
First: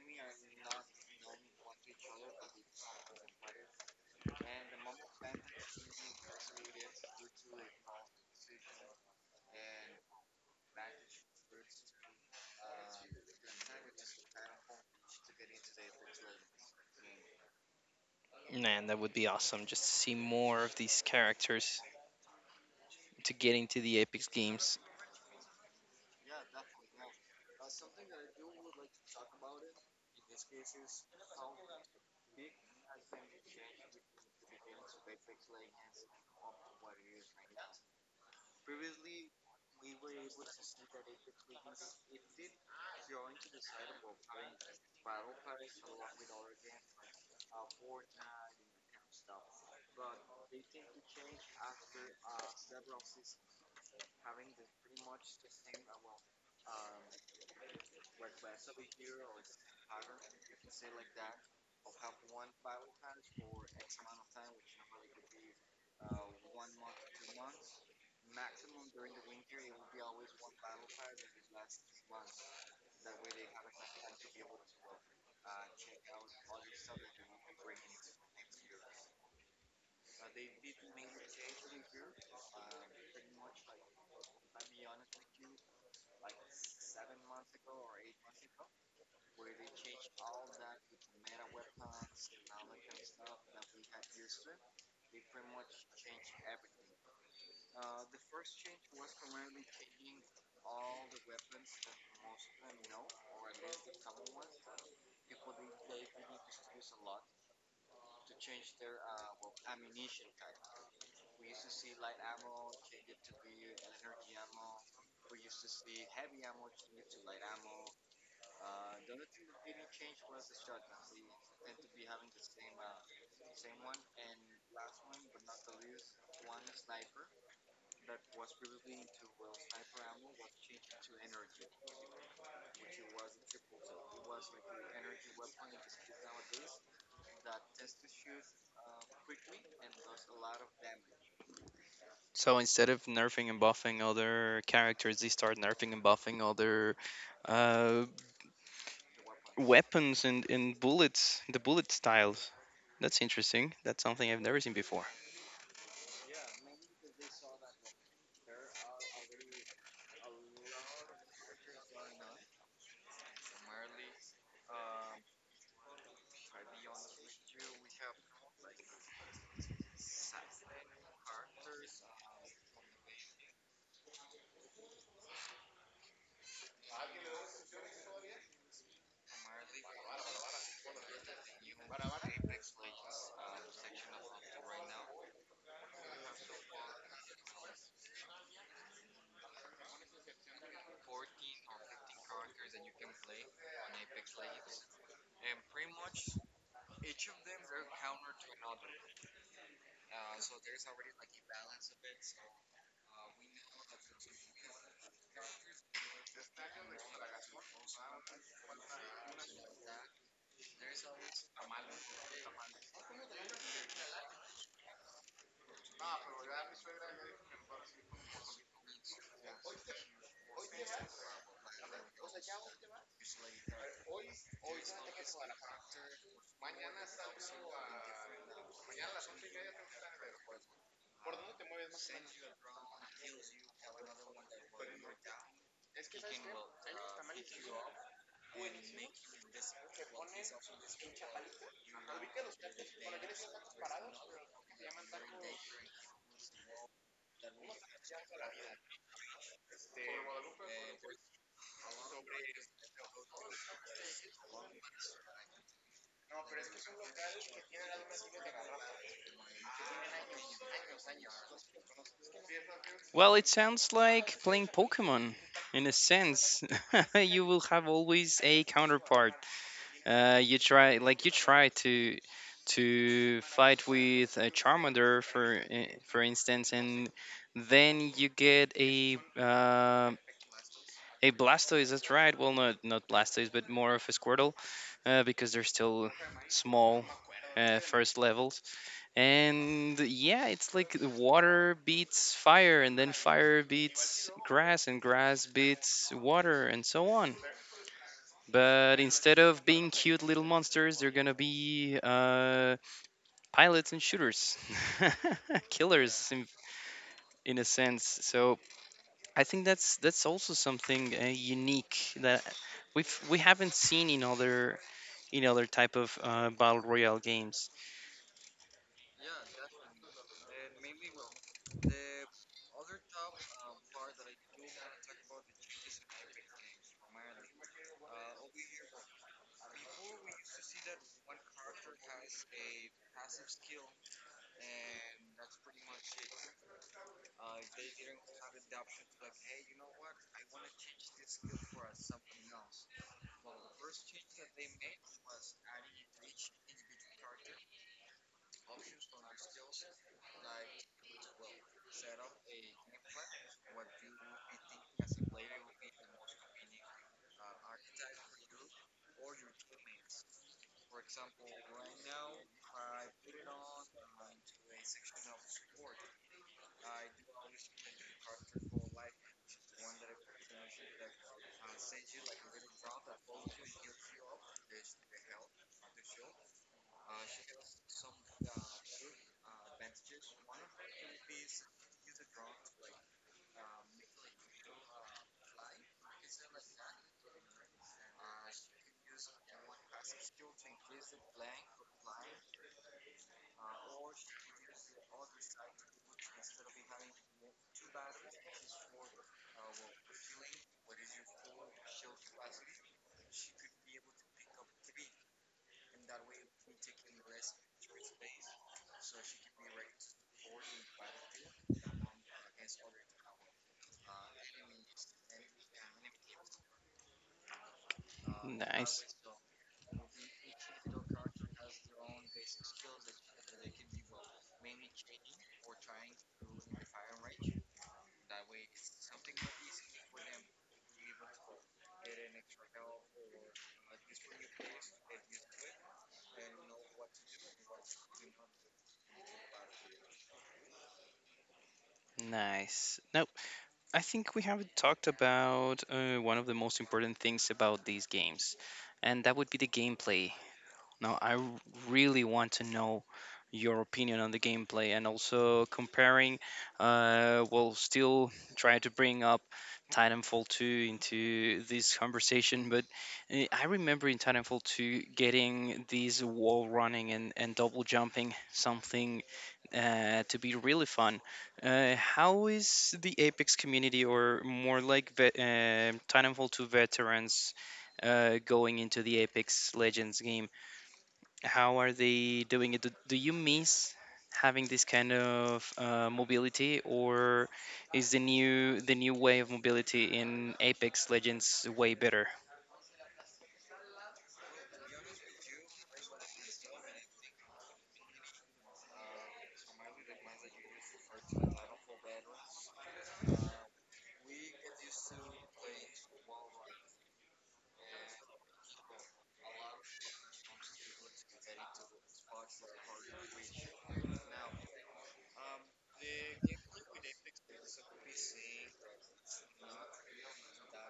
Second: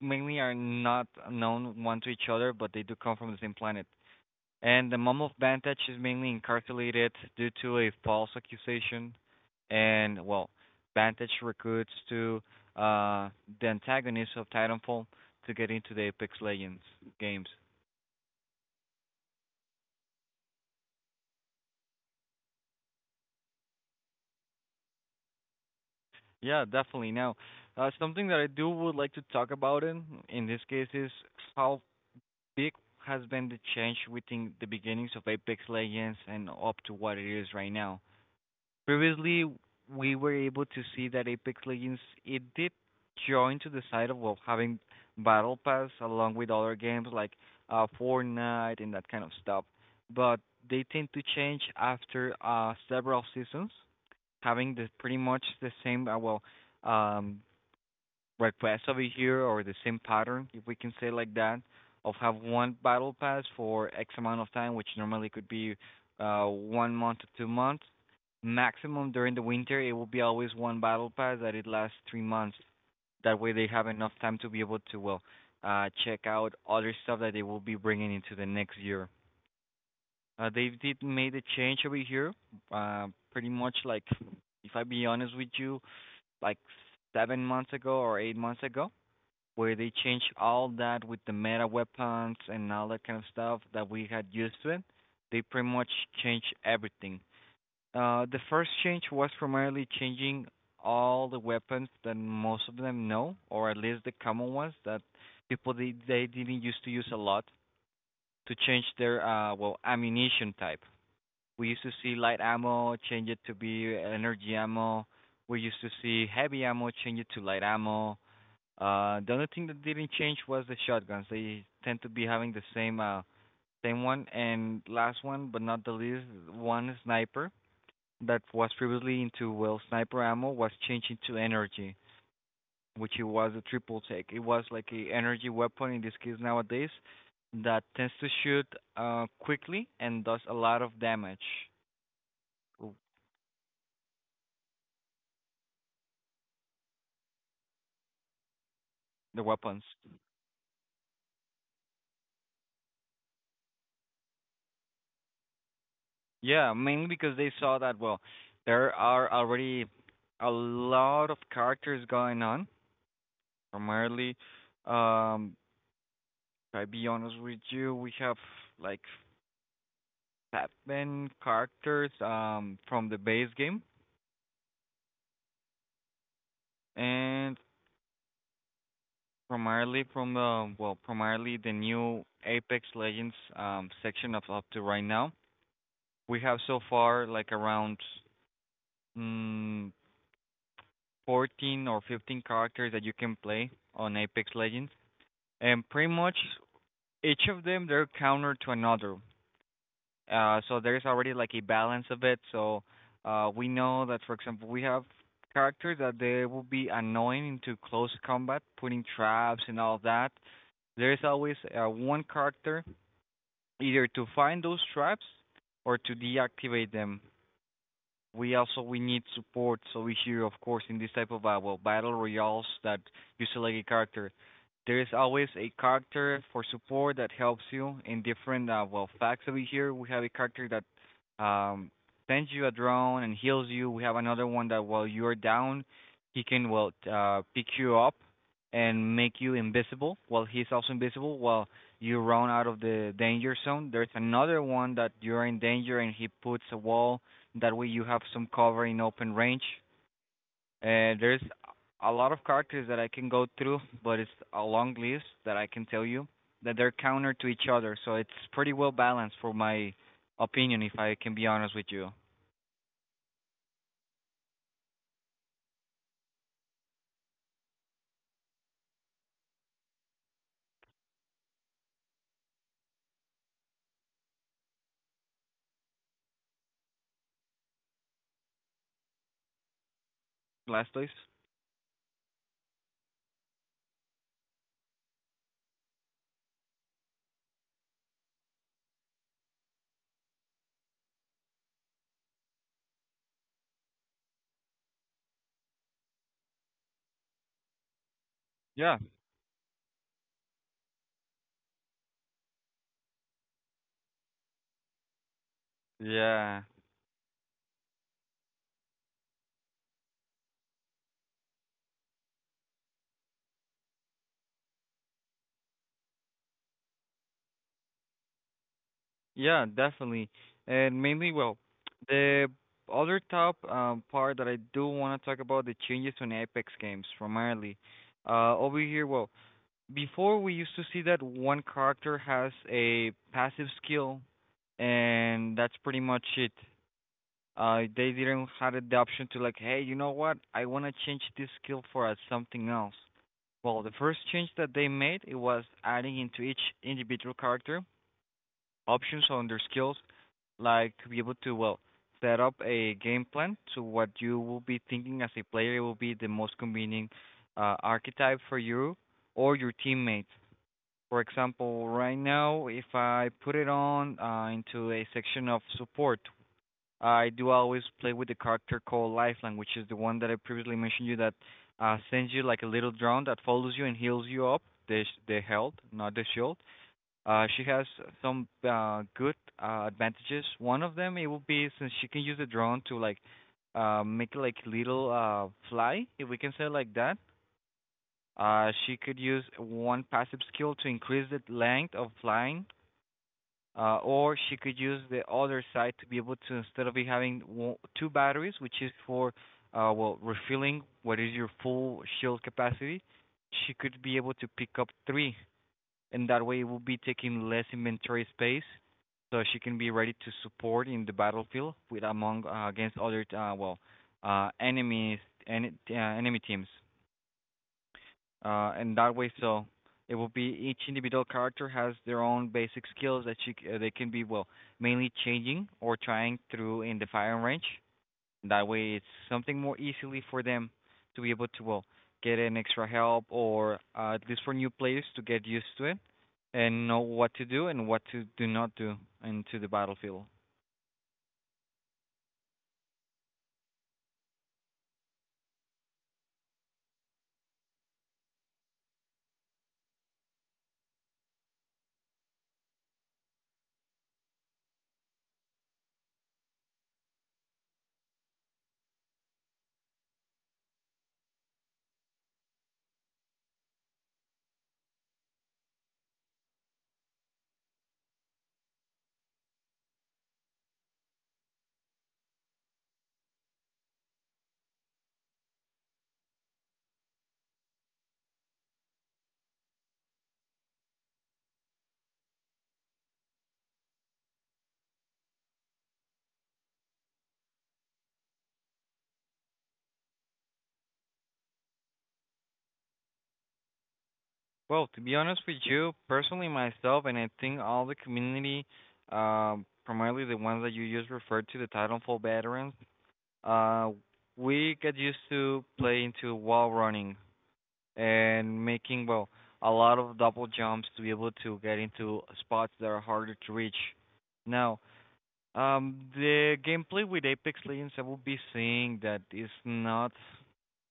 [SPEAKER 1] mainly are not known one to each other, but they do come from the same planet. And the mom of Bantech is mainly incarcerated due to a false accusation. And well, Bantech recruits to uh, the antagonist of Titanfall to get into the Apex Legends games.
[SPEAKER 2] Man, that would be awesome just to see more of these characters to get into the Apex games.
[SPEAKER 1] Yeah, definitely. Now, something that I do would like to talk about in this case is how big has been the change within the beginnings of Apex Legends and up to what it is right now. Previously, we were able to see that Apex Legends it did join to the side of well having battle pass along with other games like Fortnite and that kind of stuff. But they tend to change after several seasons, having the pretty much the same um, request over here, or the same pattern, if we can say like that, of have one battle pass for X amount of time, which normally could be one month to two months. Maximum during the winter, it will be always one battle pass that it lasts three months. That way, they have enough time to be able to check out other stuff that they will be bringing into the next year. They did made a change over here, pretty much like, if I be honest with you, like seven months ago or eight months ago, where they changed all that with the meta weapons and all that kind of stuff that we had used to it. They pretty much changed everything. The first change was primarily changing all the weapons that most of them know, or at least the common ones that they didn't used to use a lot, to change their ammunition type. We used to see light ammo change it to be energy ammo. We used to see heavy ammo change it to light ammo. The only thing that didn't change was the shotguns. They tend to be having the same same one, and last one, but not the least, one sniper that was previously into well sniper ammo was changed into energy, which it was a triple take. It was like a energy weapon in this case nowadays that tends to shoot quickly and does a lot of damage.
[SPEAKER 2] So instead of nerfing and buffing other characters, they start nerfing and buffing other uh,
[SPEAKER 1] The weapons,
[SPEAKER 2] weapons and bullets, the bullet styles. That's interesting. That's something I've never seen before.
[SPEAKER 1] yeah, mainly because they saw that well, there are already a lot of characters going on primarily. Um, if I be honest with you, we have like seven characters from the base game, and primarily from the well primarily the new Apex Legends section of up to right now. We have so far like around mm, 14 or 15 characters that you can play on Apex Legends, and pretty much each of them they're counter to another. So there's already like a balance of it. So we know that, for example, we have characters that they will be annoying into close combat, putting traps and all that. There is always one character either to find those traps or to deactivate them. We also we need support. So we hear, of course, in this type of battle royales, that you select a character. There is always a character for support that helps you in different facts over here. We have a character that sends you a drone and heals you. We have another one that while you are down, he can pick you up and make you invisible. Well, he's also invisible while you run out of the danger zone. There's another one that you're in danger and he puts a wall, that way you have some cover in open range. There's a lot of characters that I can go through, but it's a long list that I can tell you that they're counter to each other. So it's pretty well balanced for my opinion, if I can be honest with you.
[SPEAKER 2] Well, it sounds like playing Pokemon in a sense. You will have always a counterpart. You try like you try to fight with a Charmander for for instance, and then you get a uh,
[SPEAKER 1] Blastoise?
[SPEAKER 2] a Blastoise. That's right. Well, not Blastoise, but more of a Squirtle because they're still small. First levels, and yeah, it's like water beats fire and then fire beats grass and grass beats water and so on,
[SPEAKER 1] Yeah,
[SPEAKER 2] but instead of being cute little monsters, they're gonna be pilots and shooters, killers in,
[SPEAKER 1] yeah,
[SPEAKER 2] in a sense. So I think that's also something unique that we haven't seen in other type of battle royale games.
[SPEAKER 1] yeah, definitely. And mainly, well, the other top part that I do want to talk about the changes on Apex games primarily. Over here, well, before we used to see that one character has a passive skill, and that's pretty much it. They didn't have the option to like, hey, you know what? I want to change this skill for something else. Well, the first change that they made it was adding into each individual character options on their skills, like to be able to well set up a game plan to what you will be thinking as a player will be the most convenient archetype for you or your teammates. For example, right now, if I put it on into a section of support, I do always play with the character called Lifeline, which is the one that I previously mentioned you that sends you like a little drone that follows you and heals you up. The health, not the shield. She has some good advantages. One of them it will be since she can use the drone to like make like little fly, if we can say it like that she could use one passive skill to increase the length of flying, or she could use the other side to be able to instead of you having two batteries, which is for well refilling what is your full shield capacity, she could be able to pick up three, and that way it will be taking less inventory space, so she can be ready to support in the battlefield with among against other well enemies and enemy teams in
[SPEAKER 2] Nice.
[SPEAKER 1] that way. So it will be each individual character has their own basic skills that they can be well mainly changing or trying through in the firing range. That way, it's something more easily for them to be able to well get an extra help or at least for new players to get used to it and know what to do and what to do not do into the battlefield.
[SPEAKER 2] Nice. Now, I think we haven't talked about one of the most important things about these games, and that would be the gameplay. Now I really want to know your opinion on the gameplay and also comparing, well, still try to bring up Titanfall 2 into this conversation. But I remember in Titanfall 2 getting these wall running and double jumping, something to be really fun. How is the Apex community, or more like Titanfall 2 veterans, going into the Apex Legends game? How are they doing it? Do you miss having this kind of mobility, or is the new way of mobility in Apex Legends way better?
[SPEAKER 1] Well, to be honest with you, personally myself, and I think all the community, primarily the ones that you just referred to, the Titanfall veterans, uh, we get used to playing to wall running and making well a lot of double jumps to be able to get into spots that are harder to reach. Now, the gameplay with Apex Legends, I will be seeing that is not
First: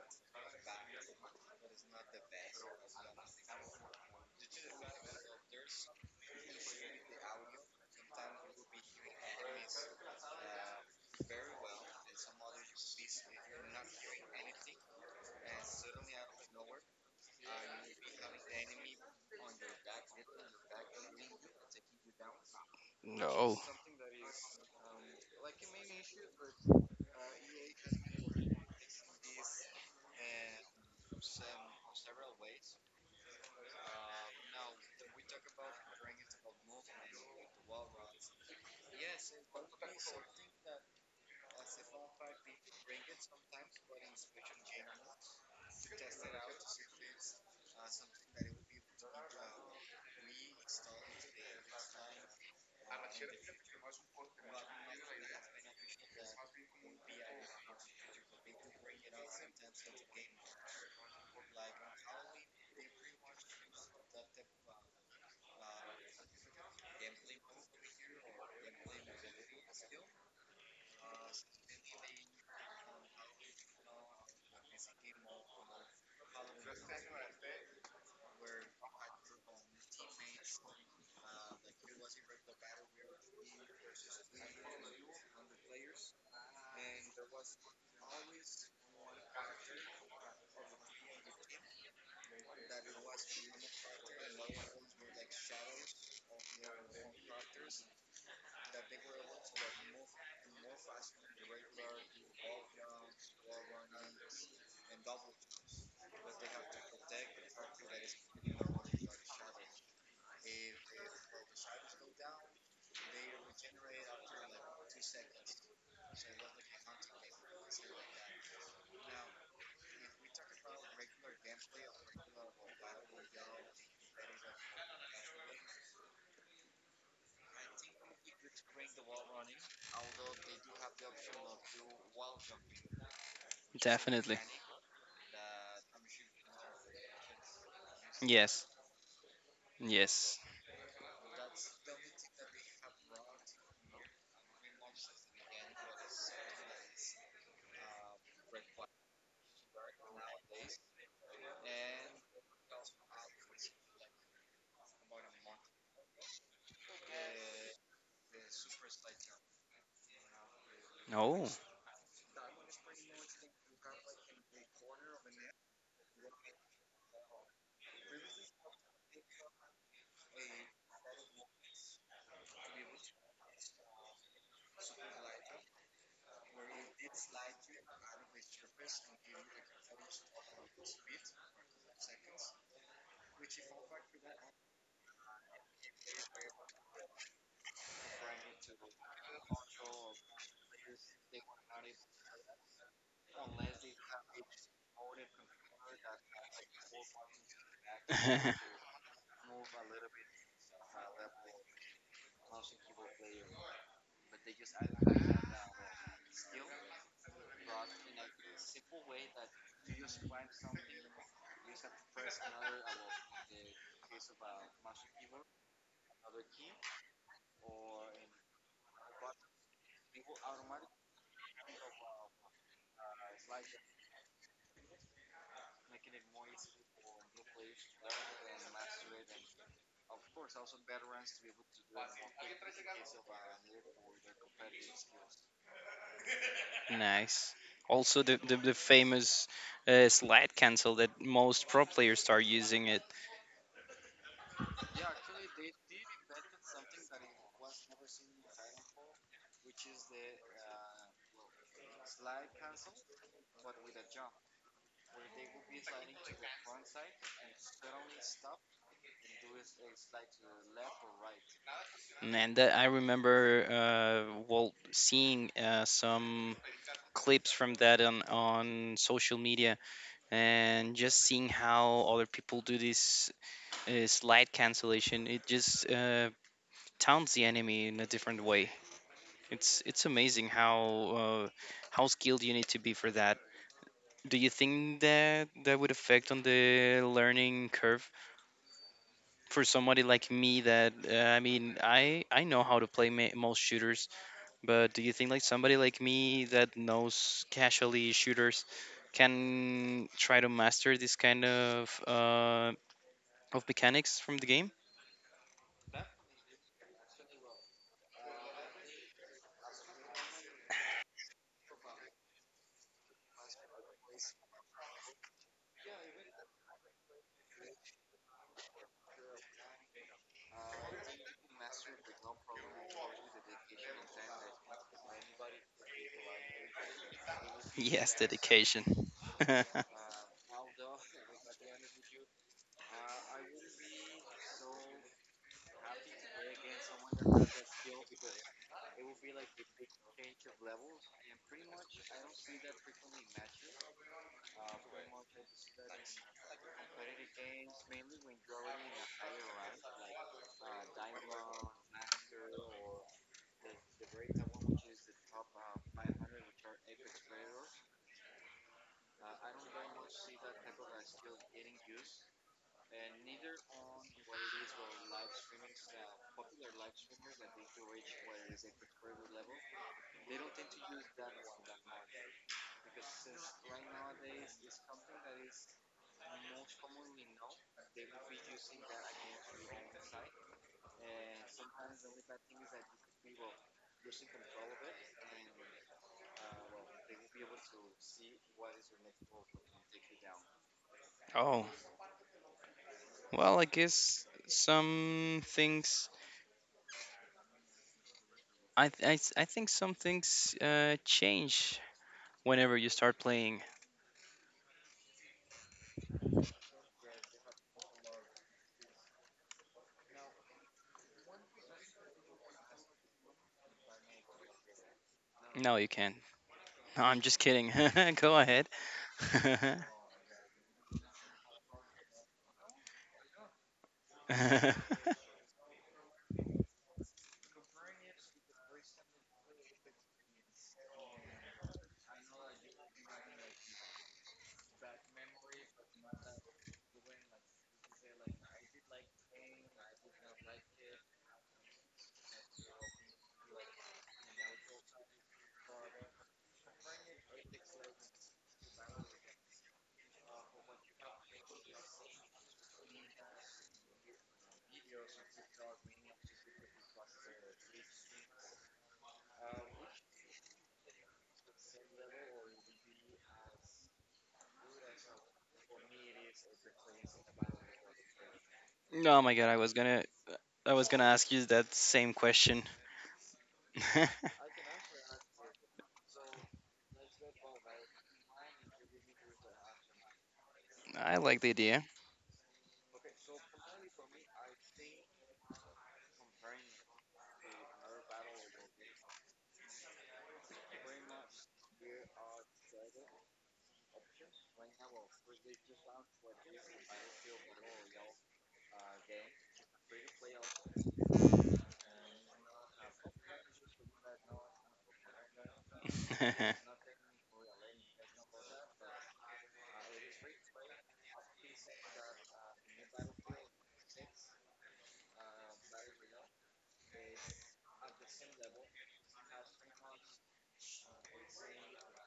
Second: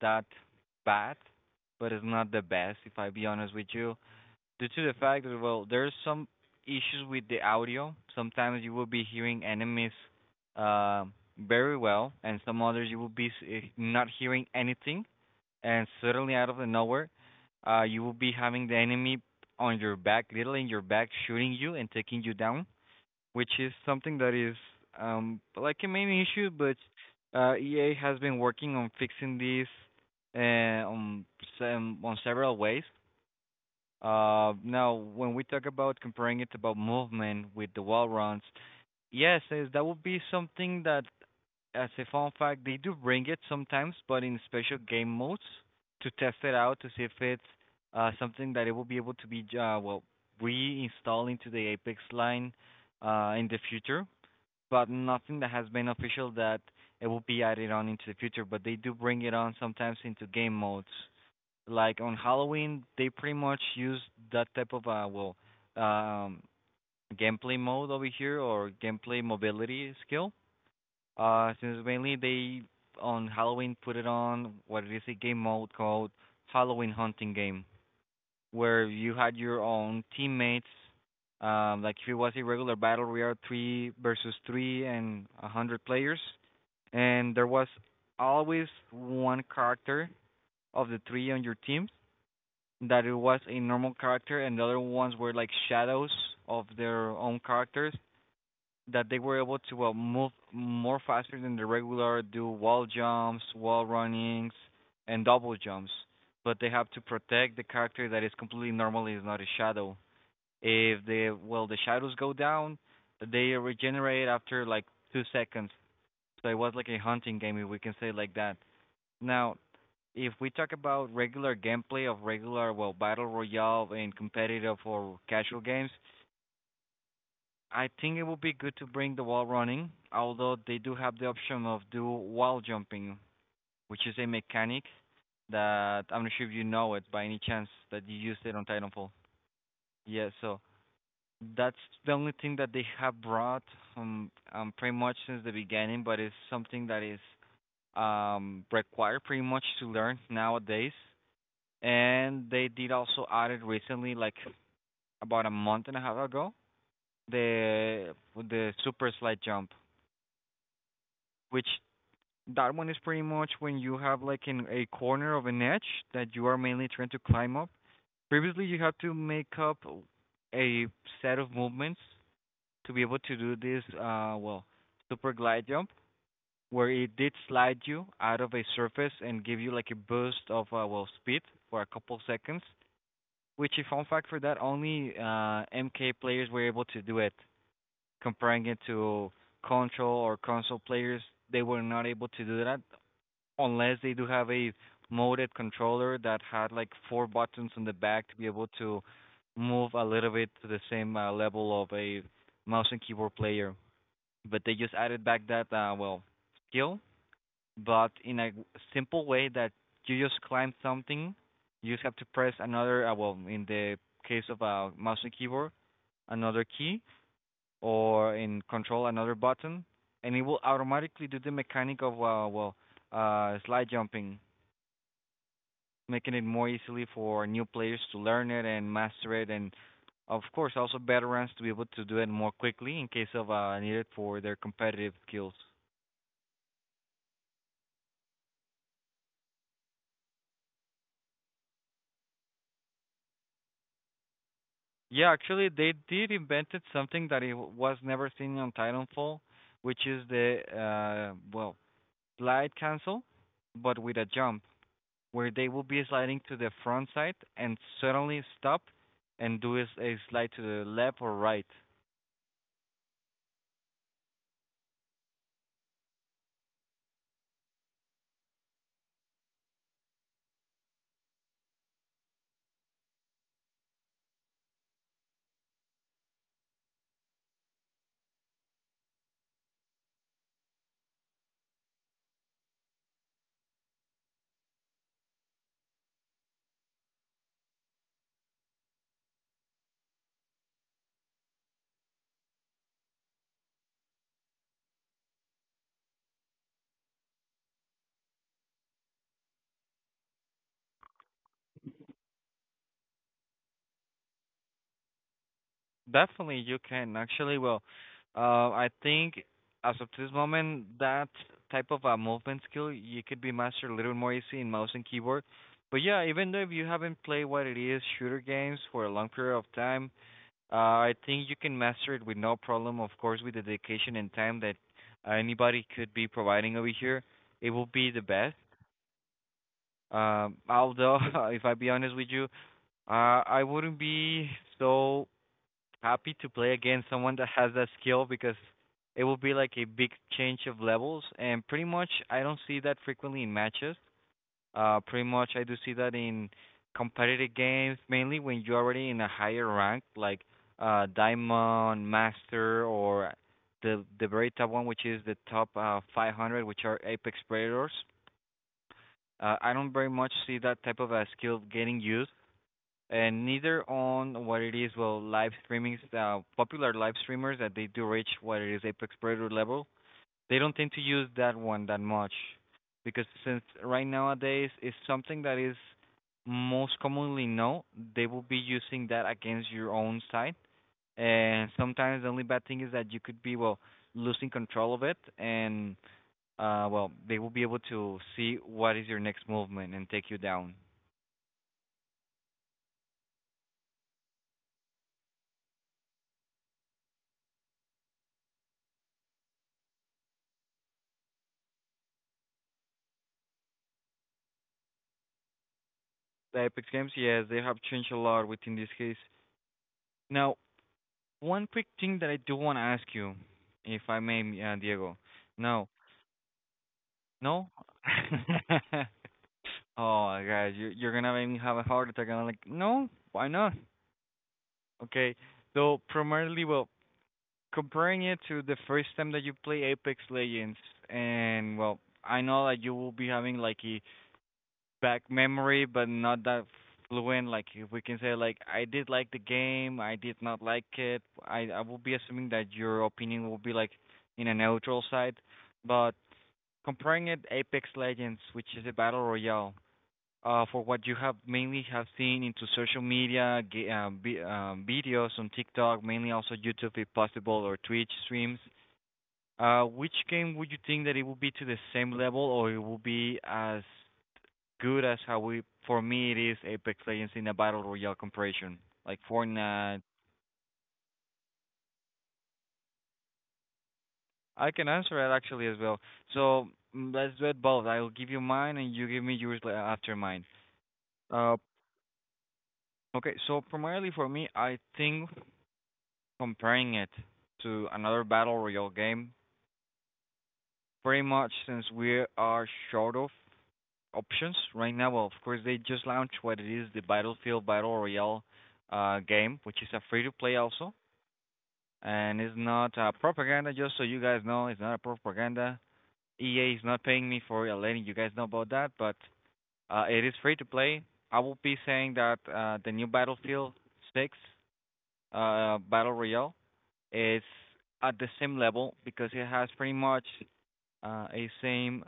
[SPEAKER 1] that bad, but it's not the best, if I be honest with you due to the fact that well there's some issues with the audio. Sometimes you will be hearing enemies uh, very well and some others you will be not hearing anything and suddenly out of the nowhere you will be having the enemy on your back, literally in your back, shooting you and taking you down, which
[SPEAKER 2] No,
[SPEAKER 1] is something that is like a main issue. But EA has been working on fixing this on on several ways. Now, when we talk about comparing it about movement with the wall runs, yes, that would be something that, as a fun fact, they do bring it sometimes, but in special game modes to test it out to see if it's something that it will be able to be well reinstalled into the Apex line in the future. But nothing that has been official that it will be added on into the future. But they do bring it on sometimes into game modes like on Halloween. They pretty much use that type of well um gameplay mode over here, or gameplay mobility skill. Since mainly they on Halloween put it on what is a game mode called Halloween Hunting Game, where you had your own teammates. Like if it was a regular battle, we are three versus three and a hundred players, and there was always one character of the three on your team that it was a normal character, and the other ones were like shadows of their own characters that they were able to move more faster than the regular, do wall jumps, wall runnings, and double jumps. But they have to protect the character that is completely normal, is not a shadow. If they well the shadows go down, they regenerate after like 2 seconds. So it was like a hunting game, if we can say it like that. Now if we talk about regular gameplay of regular well battle royale and competitive or casual games, I think it would be good to bring the wall running, although they do have the option of do wall jumping, which is a
[SPEAKER 2] definitely.
[SPEAKER 1] mechanic that I'm not sure if you know it by any chance that you used it on
[SPEAKER 2] Yes,
[SPEAKER 1] Titanfall. Yeah,
[SPEAKER 2] yes.
[SPEAKER 1] so that's the only thing that they have brought pretty much since the beginning, but it's something that is required pretty much to learn nowadays. And they did also added recently, like about a month and a half ago, the super slide jump,
[SPEAKER 2] Oh,
[SPEAKER 1] which that one is pretty much when you have like in a corner of an edge that you are mainly trying to climb up. Previously, you had to make up a set of movements to be able to do this, well, super glide jump, where it did slide you out of a surface and give you like a boost of, well, speed for a couple seconds. Which, if fun fact for that, only MK players were able to do it. Comparing it to console or console players, they were not able to do that unless they do have a modded controller that had like four buttons on the back to be able to move a little bit to the same level of a mouse and keyboard player. But they just added back that well skill, but in a simple way that you just climb something, you just have to press another, well, in the case of a mouse and keyboard, another key, or in control, another button, and it will automatically do the mechanic of, well, slide jumping, making it more easily for new players to learn it and master it, and of course, also veterans to be able to do it more quickly in case of needed for their competitive skills.
[SPEAKER 2] nice. Also, the famous slide cancel that most pro players start using it,
[SPEAKER 1] Yeah, actually, they did invented something that it was never seen on Titanfall, which is the well glide cancel, but with a jump where they will be sliding to the front side and suddenly stop and do a slide to the left or right.
[SPEAKER 2] and that I remember well, seeing some clips from that on social media and just seeing how other people do this slide cancellation. It just taunts the enemy in a different way. It's amazing uh, how skilled you need to be for that. Do you think that that would affect on the learning curve for somebody like me that I mean I know how to play most shooters. But do you think like somebody like me that knows casually shooters can try to master this kind of mechanics from the game?
[SPEAKER 1] Definitely, you can actually. Well, I think as of this moment, that type of a movement skill you could be mastered a little more easy in mouse and keyboard. But yeah, even though if you haven't played what it is shooter games for a long period of time, I think you can master it with no problem. Of course, with the dedication and time that anybody could be providing over here, it will be
[SPEAKER 2] Yes,
[SPEAKER 1] the best.
[SPEAKER 2] dedication.
[SPEAKER 1] Although, if I be honest with you, I wouldn't be so happy to play against someone that has that skill, because it will be like a big change of levels and pretty much I don't see that frequently in matches. Pretty much I do see that in competitive games mainly when you're already in a higher rank, like diamond, master, or the very top one, which is the top 500, which are apex predators. I don't very much see that type of a skill getting used, and neither on what it is well live streamings. Popular live streamers that they do reach what it is apex predator level, they don't tend to use that one that much, because since right nowadays it's something that is most commonly known, they will be using that against your own site, and sometimes the only bad thing is that you could be well losing control of it, and well they will be able to see what is your next movement and take you down.
[SPEAKER 2] Oh well, I guess some things. I th- I, s- I think some things change whenever you start playing.
[SPEAKER 1] The Epic Games, yes, they have changed a lot within this case. Now, one quick thing that I do want to ask you, if I may, Diego.
[SPEAKER 2] No, you
[SPEAKER 1] No,
[SPEAKER 2] can't. No, I'm just
[SPEAKER 1] no.
[SPEAKER 2] kidding. Go ahead. Oh
[SPEAKER 1] Oh my God, you you're gonna make me have a heart attack. And I'm like, no, why not? Okay, so primarily, well, comparing it to the first time that you play Apex Legends, and well, I know that you will be having like a back memory, but not that fluent. Like if we can say like I did like the game, I did not like it. I will be assuming that your opinion will be like in a neutral side, but comparing it Apex Legends, which is a battle royale, for what you have mainly have seen into social media, videos on TikTok, mainly also YouTube if possible or Twitch streams. Which game would you think that it will be to the same level or it will be as good as how we for me it is Apex Legends in a battle royale comparison, like
[SPEAKER 2] my god, I was
[SPEAKER 1] Fortnite.
[SPEAKER 2] gonna I was gonna ask you that same question.
[SPEAKER 1] I can answer it actually as well. So let's do it both. I'll give you mine and you give me yours after mine.
[SPEAKER 2] I like the
[SPEAKER 1] Uh,
[SPEAKER 2] idea.
[SPEAKER 1] okay. So primarily for me, I think comparing it to another battle royale game, pretty much since we are short of options right now. Well, of course they just launched what it is the Battlefield Battle Royale game, which is a free to play also and it's not propaganda. Just so you guys know, it's not a propaganda. EA is not paying me for letting you guys know about that, but it is free to play. I will be saying that the new Battlefield 6 Battle Royale is at the same level because it has pretty much a same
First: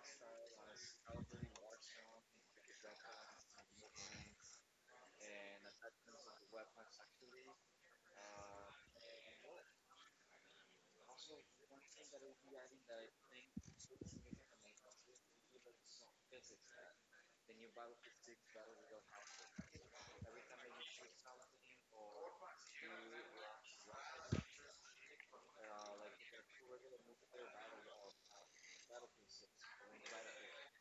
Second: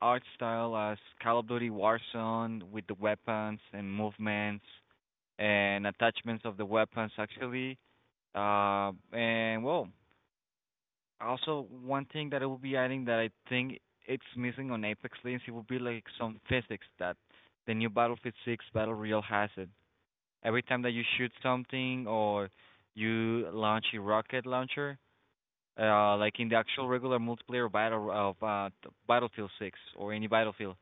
[SPEAKER 1] art style as Call of Duty Warzone with the weapons and movements and attachments of the weapons actually. Uh, and well, Also, one thing that I will be adding that I think it's missing on Apex Legends, it would be like some physics that the new Battlefield 6 Battle Royale has it. Every time that you shoot something or you launch a rocket launcher, like in the actual regular multiplayer battle of Battlefield 6 or any Battlefield,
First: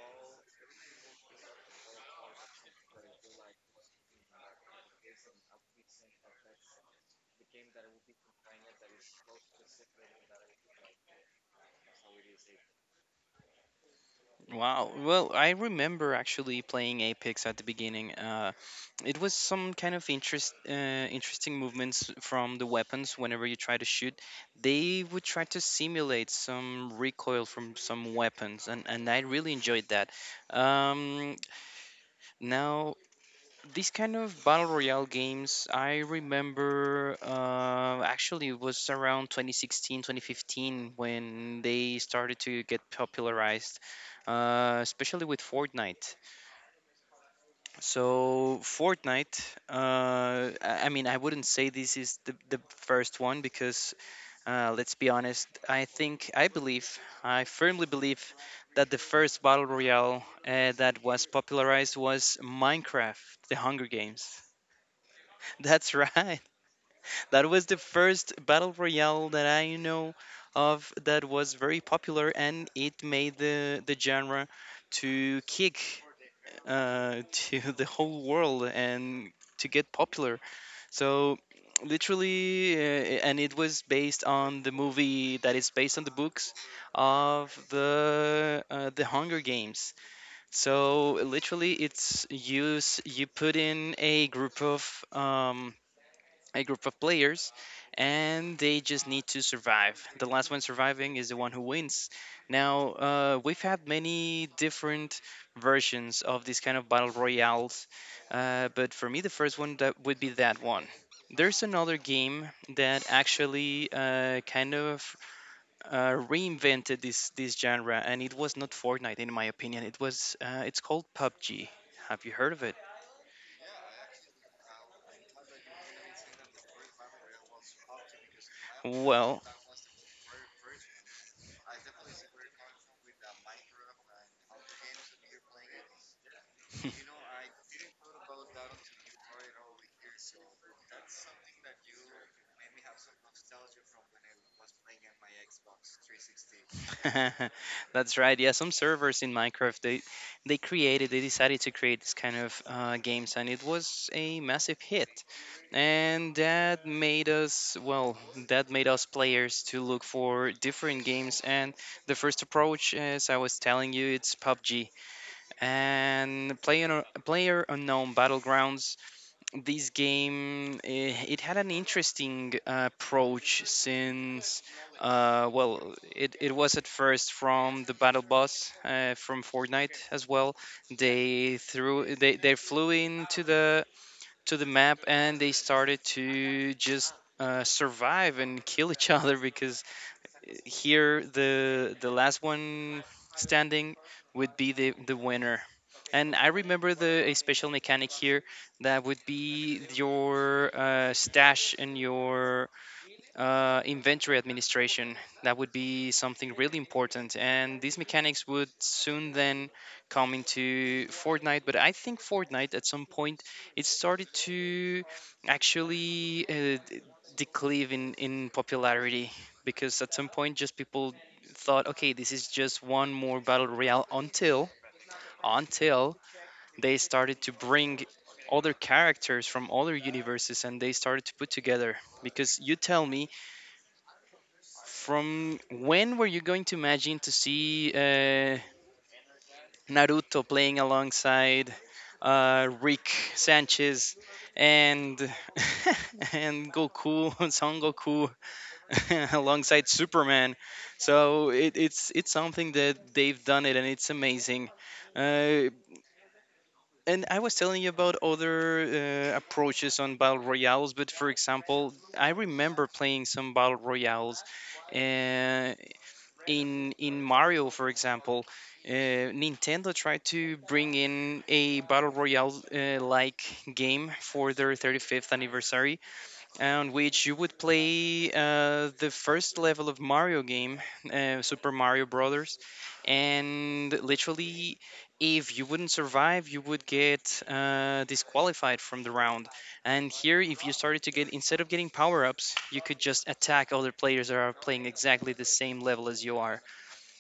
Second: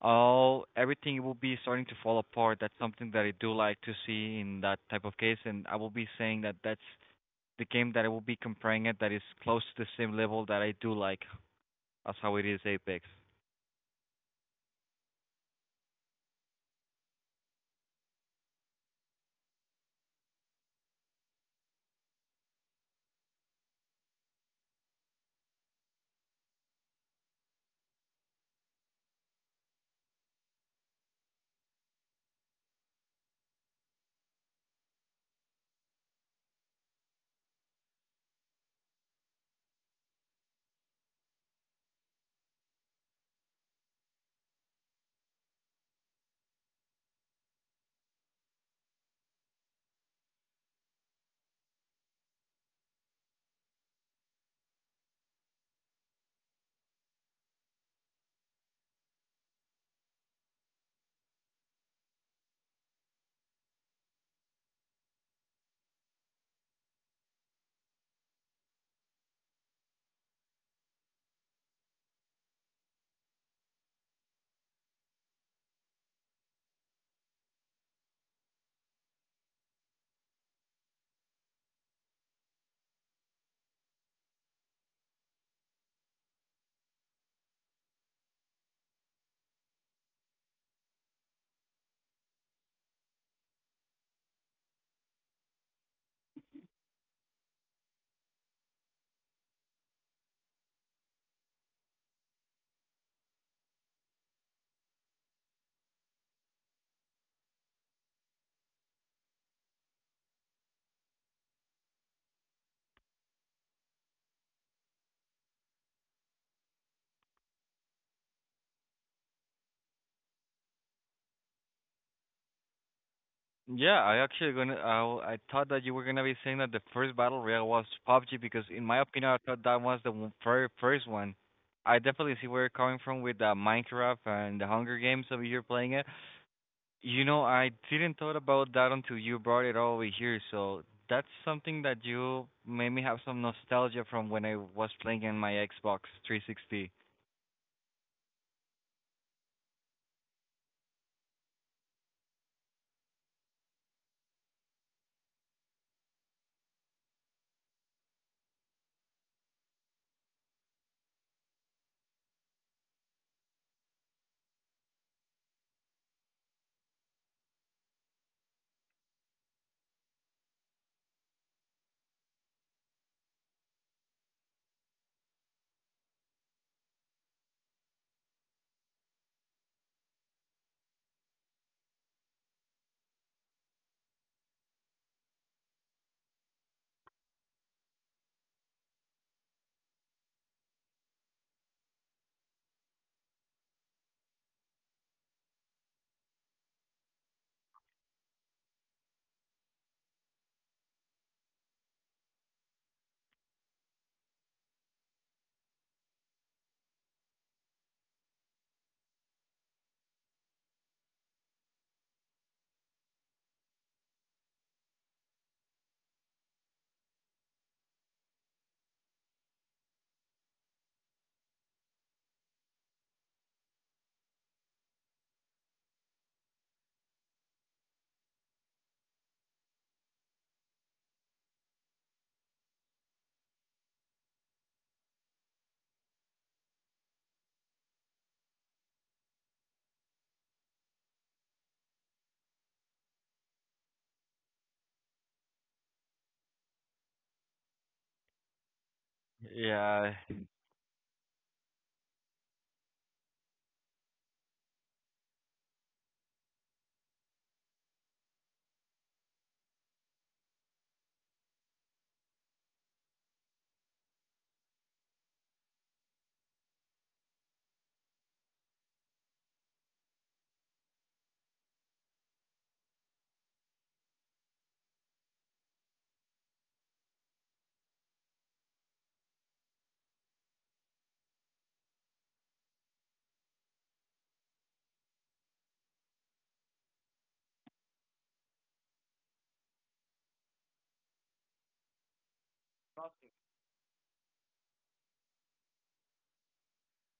[SPEAKER 1] all everything will be starting to fall apart. That's something that I do like to see in that type of case, and I will be saying that that's the game that I will be comparing it that is close to the same level that I do like as how it is Apex.
[SPEAKER 2] Wow. Well, I remember actually playing Apex at the beginning. It was some kind of interesting movements from the weapons. Whenever you try to shoot, they would try to simulate some recoil from some weapons, and I really enjoyed that. Um, Now, these kind of battle royale games, I remember, actually it was around 2016 2015 when they started to get popularized, especially with Fortnite. So Fortnite, I mean, I wouldn't say this is the first one because, let's be honest, I think I believe I firmly believe that the first battle royale that was popularized was Minecraft, the Hunger Games. That's right. That was the first battle royale that I know of that was very popular, and it made the genre to kick, uh, to the whole world and to get popular. So literally, and it was based on the movie that is based on the books of the Hunger Games. So literally, it's you put in um, a group of players, and they just need to survive. The last one surviving is the one who wins. Now, we've had many different versions of these kind of battle royales, but for me, the first one that would be that one. There's another game that actually kind of reinvented this genre, and it was not Fortnite, in my opinion. It was it's called PUBG. Have you heard of it?
[SPEAKER 1] Yeah, I actually gonna. I thought that you were gonna be saying that the first battle royale was PUBG because, in my opinion, I
[SPEAKER 2] Well,
[SPEAKER 1] thought that was the very first one. I definitely see where you're coming from with Minecraft and the Hunger Games over here playing it. You know, I didn't thought about that until you brought it all over here. So that's something that you made me have some nostalgia from when I was playing in my Xbox 360.
[SPEAKER 2] That's right. Yeah, some servers in Minecraft they created they decided to create this kind of games, and it was a massive hit, and that made us, well, that made us players to look for different games. And the first approach, as I was telling you, it's PUBG and player unknown battlegrounds. This game, it had an interesting approach since well, it was at first from the battle boss from fortnite as well. They flew into the to the map and they started to just survive and kill each other because here the last one standing would be the winner. And I remember the a special mechanic here that would be your stash and your inventory administration. That would be something really important. And these mechanics would soon then come into Fortnite. But I think Fortnite at some point it started to actually declive in popularity because at some point just people thought, okay, this is just one more battle royale until they started to bring other characters from other universes and they started to put together, because you tell me, from when were you going to imagine to see naruto playing alongside rick sanchez and and goku son goku alongside
[SPEAKER 1] Yeah.
[SPEAKER 2] superman. So it's something that they've done it and it's amazing. uh, And I was telling you about other approaches on battle royales, but for example, I remember playing some battle royales uh, in Mario, for example. Nintendo tried to bring in a battle royale like game for their 35th anniversary, on which you would play the first level of Mario game, Super Mario Brothers, and literally, if you wouldn't survive, you would get disqualified from the round. And here, if you started to get, instead of getting power ups, you could just attack other players that are playing exactly the same level as you are.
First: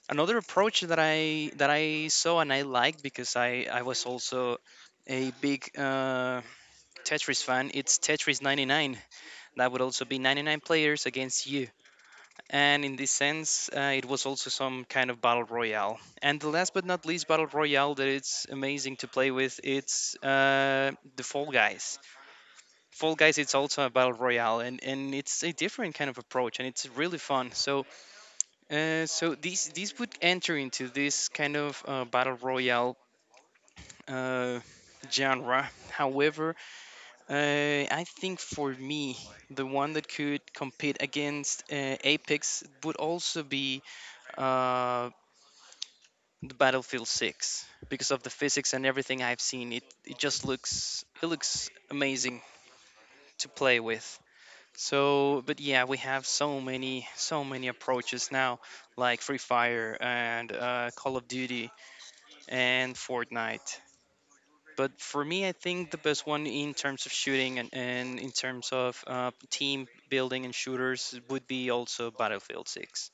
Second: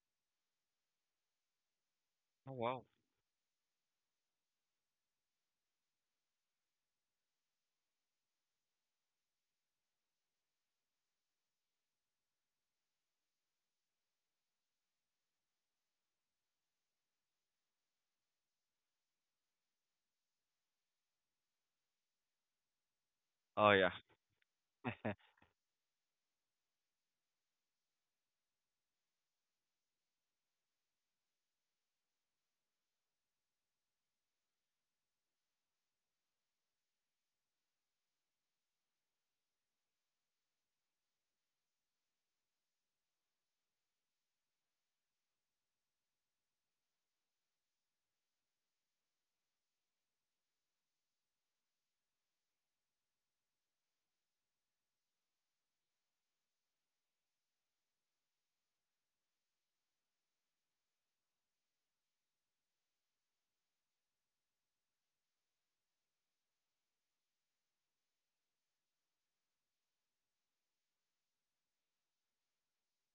[SPEAKER 2] Another approach that I saw and
[SPEAKER 1] Oh
[SPEAKER 2] I
[SPEAKER 1] wow.
[SPEAKER 2] liked, because I was also a big Tetris fan. It's Tetris 99. That would also be 99 players against you. And in this sense, it was also some kind of battle royale. And the last but not least battle royale that it's amazing to play with, it's the Fall Guys. Fall Guys, it's
[SPEAKER 1] Oh
[SPEAKER 2] also a
[SPEAKER 1] yeah.
[SPEAKER 2] battle royale, and it's a different kind of approach, and it's really fun. So, so these would enter into this kind of battle royale Uh, genre. However, I think for me, the one that could compete against Apex would also be uh, the Battlefield 6, because of the physics and everything I've seen. It just looks it looks amazing to play with. So, but yeah, we have so many approaches now, like Free Fire and Call of Duty and Fortnite. But for me, I think the best one in terms of shooting, and in terms of team building and shooters would be also Battlefield 6.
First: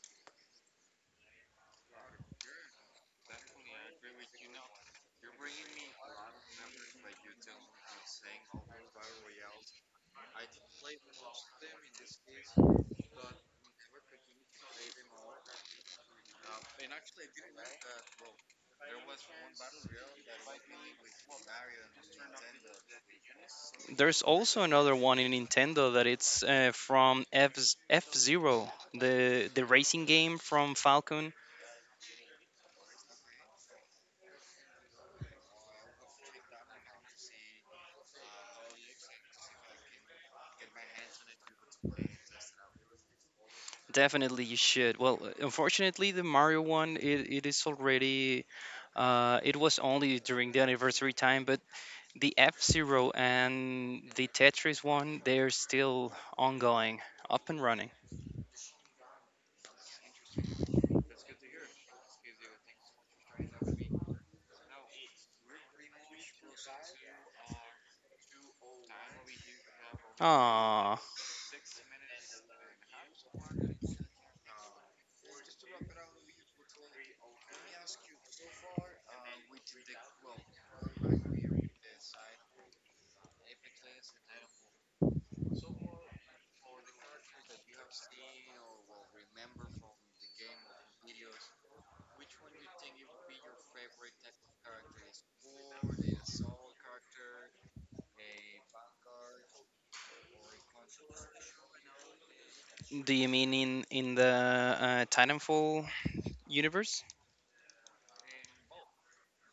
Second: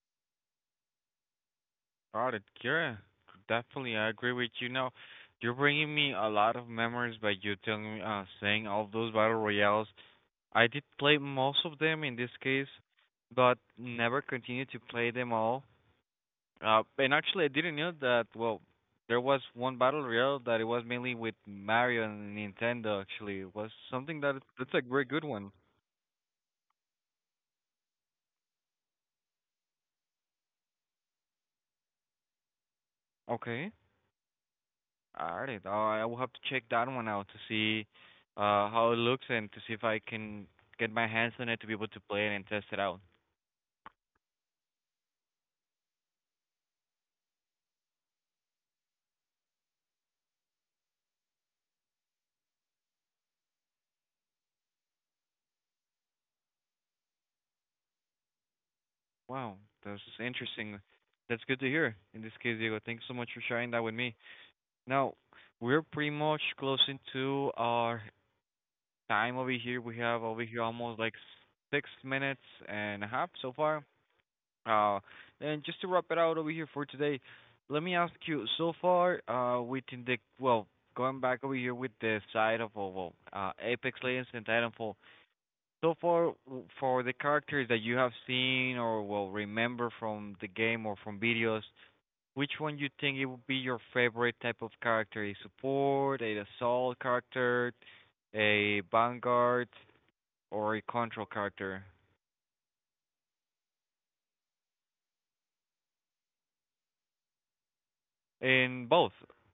[SPEAKER 1] Proud it, Kira. Definitely, I agree with you. Now, you're bringing me a lot of memories by you telling me, saying all those battle royales. I did play most of them in this case, but never continued to play them all. And actually, I didn't know that. Well, there was one battle royale that it was mainly with Mario and Nintendo. Actually, it was something
[SPEAKER 2] There's
[SPEAKER 1] that
[SPEAKER 2] also
[SPEAKER 1] that's a
[SPEAKER 2] another
[SPEAKER 1] very
[SPEAKER 2] one
[SPEAKER 1] good
[SPEAKER 2] in
[SPEAKER 1] one.
[SPEAKER 2] Nintendo that it's from F Zero, the racing game from Falcon.
[SPEAKER 1] Okay. All right. I will have to check that one out to see how it looks and to see if I can get my hands on it to be able to play it and test it out.
[SPEAKER 2] Definitely you should. Well, unfortunately, the Mario one, it is already. It was only during the anniversary time, but the F Zero and the Tetris one, they're still ongoing, up and running.
[SPEAKER 1] Wow, that's interesting. That's good to hear. In this case, Diego, thanks so much for sharing that with me. Now, we're pretty much closing to our time over here. We have over here almost
[SPEAKER 2] Ah,
[SPEAKER 1] like 6 minutes and a half so far. Uh, and just to wrap it out over here for today, let me ask you, so far, within the, well, going back over here with the side of, well, Apex Legends and Titanfall, so far for the characters that you have seen or will remember from the game or from videos, which one you think it would be your favorite type of character? A support, a assault character, a vanguard, or a control character?
[SPEAKER 2] do you mean in the Titanfall universe?
[SPEAKER 1] In both,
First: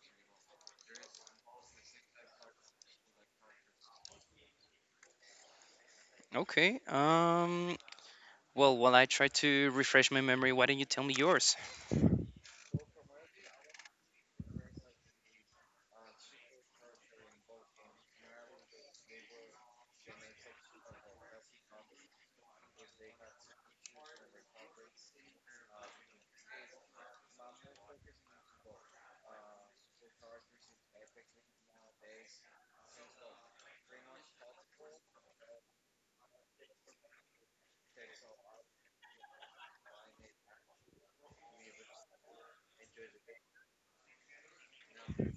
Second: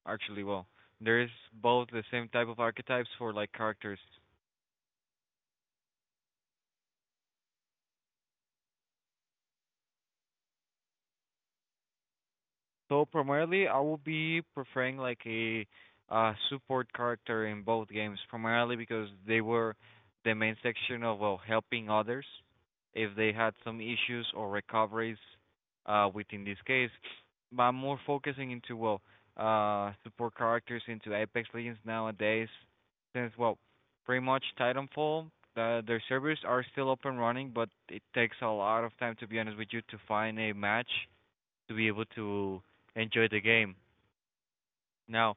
[SPEAKER 1] actually, well, there is both the same type of archetypes for like characters.
[SPEAKER 2] Okay. Well, while I try to refresh my memory, why don't you tell me yours?
[SPEAKER 1] So primarily, I will be preferring like a support character in both games, primarily because they were the main section of well, helping others if they had some issues or recoveries within this case. But I'm more focusing into well, support characters into Apex Legends nowadays, since well, pretty much Titanfall. Their servers are still up and running, but it takes a lot of time to be honest with you to find a match to be able to enjoy the game. Now,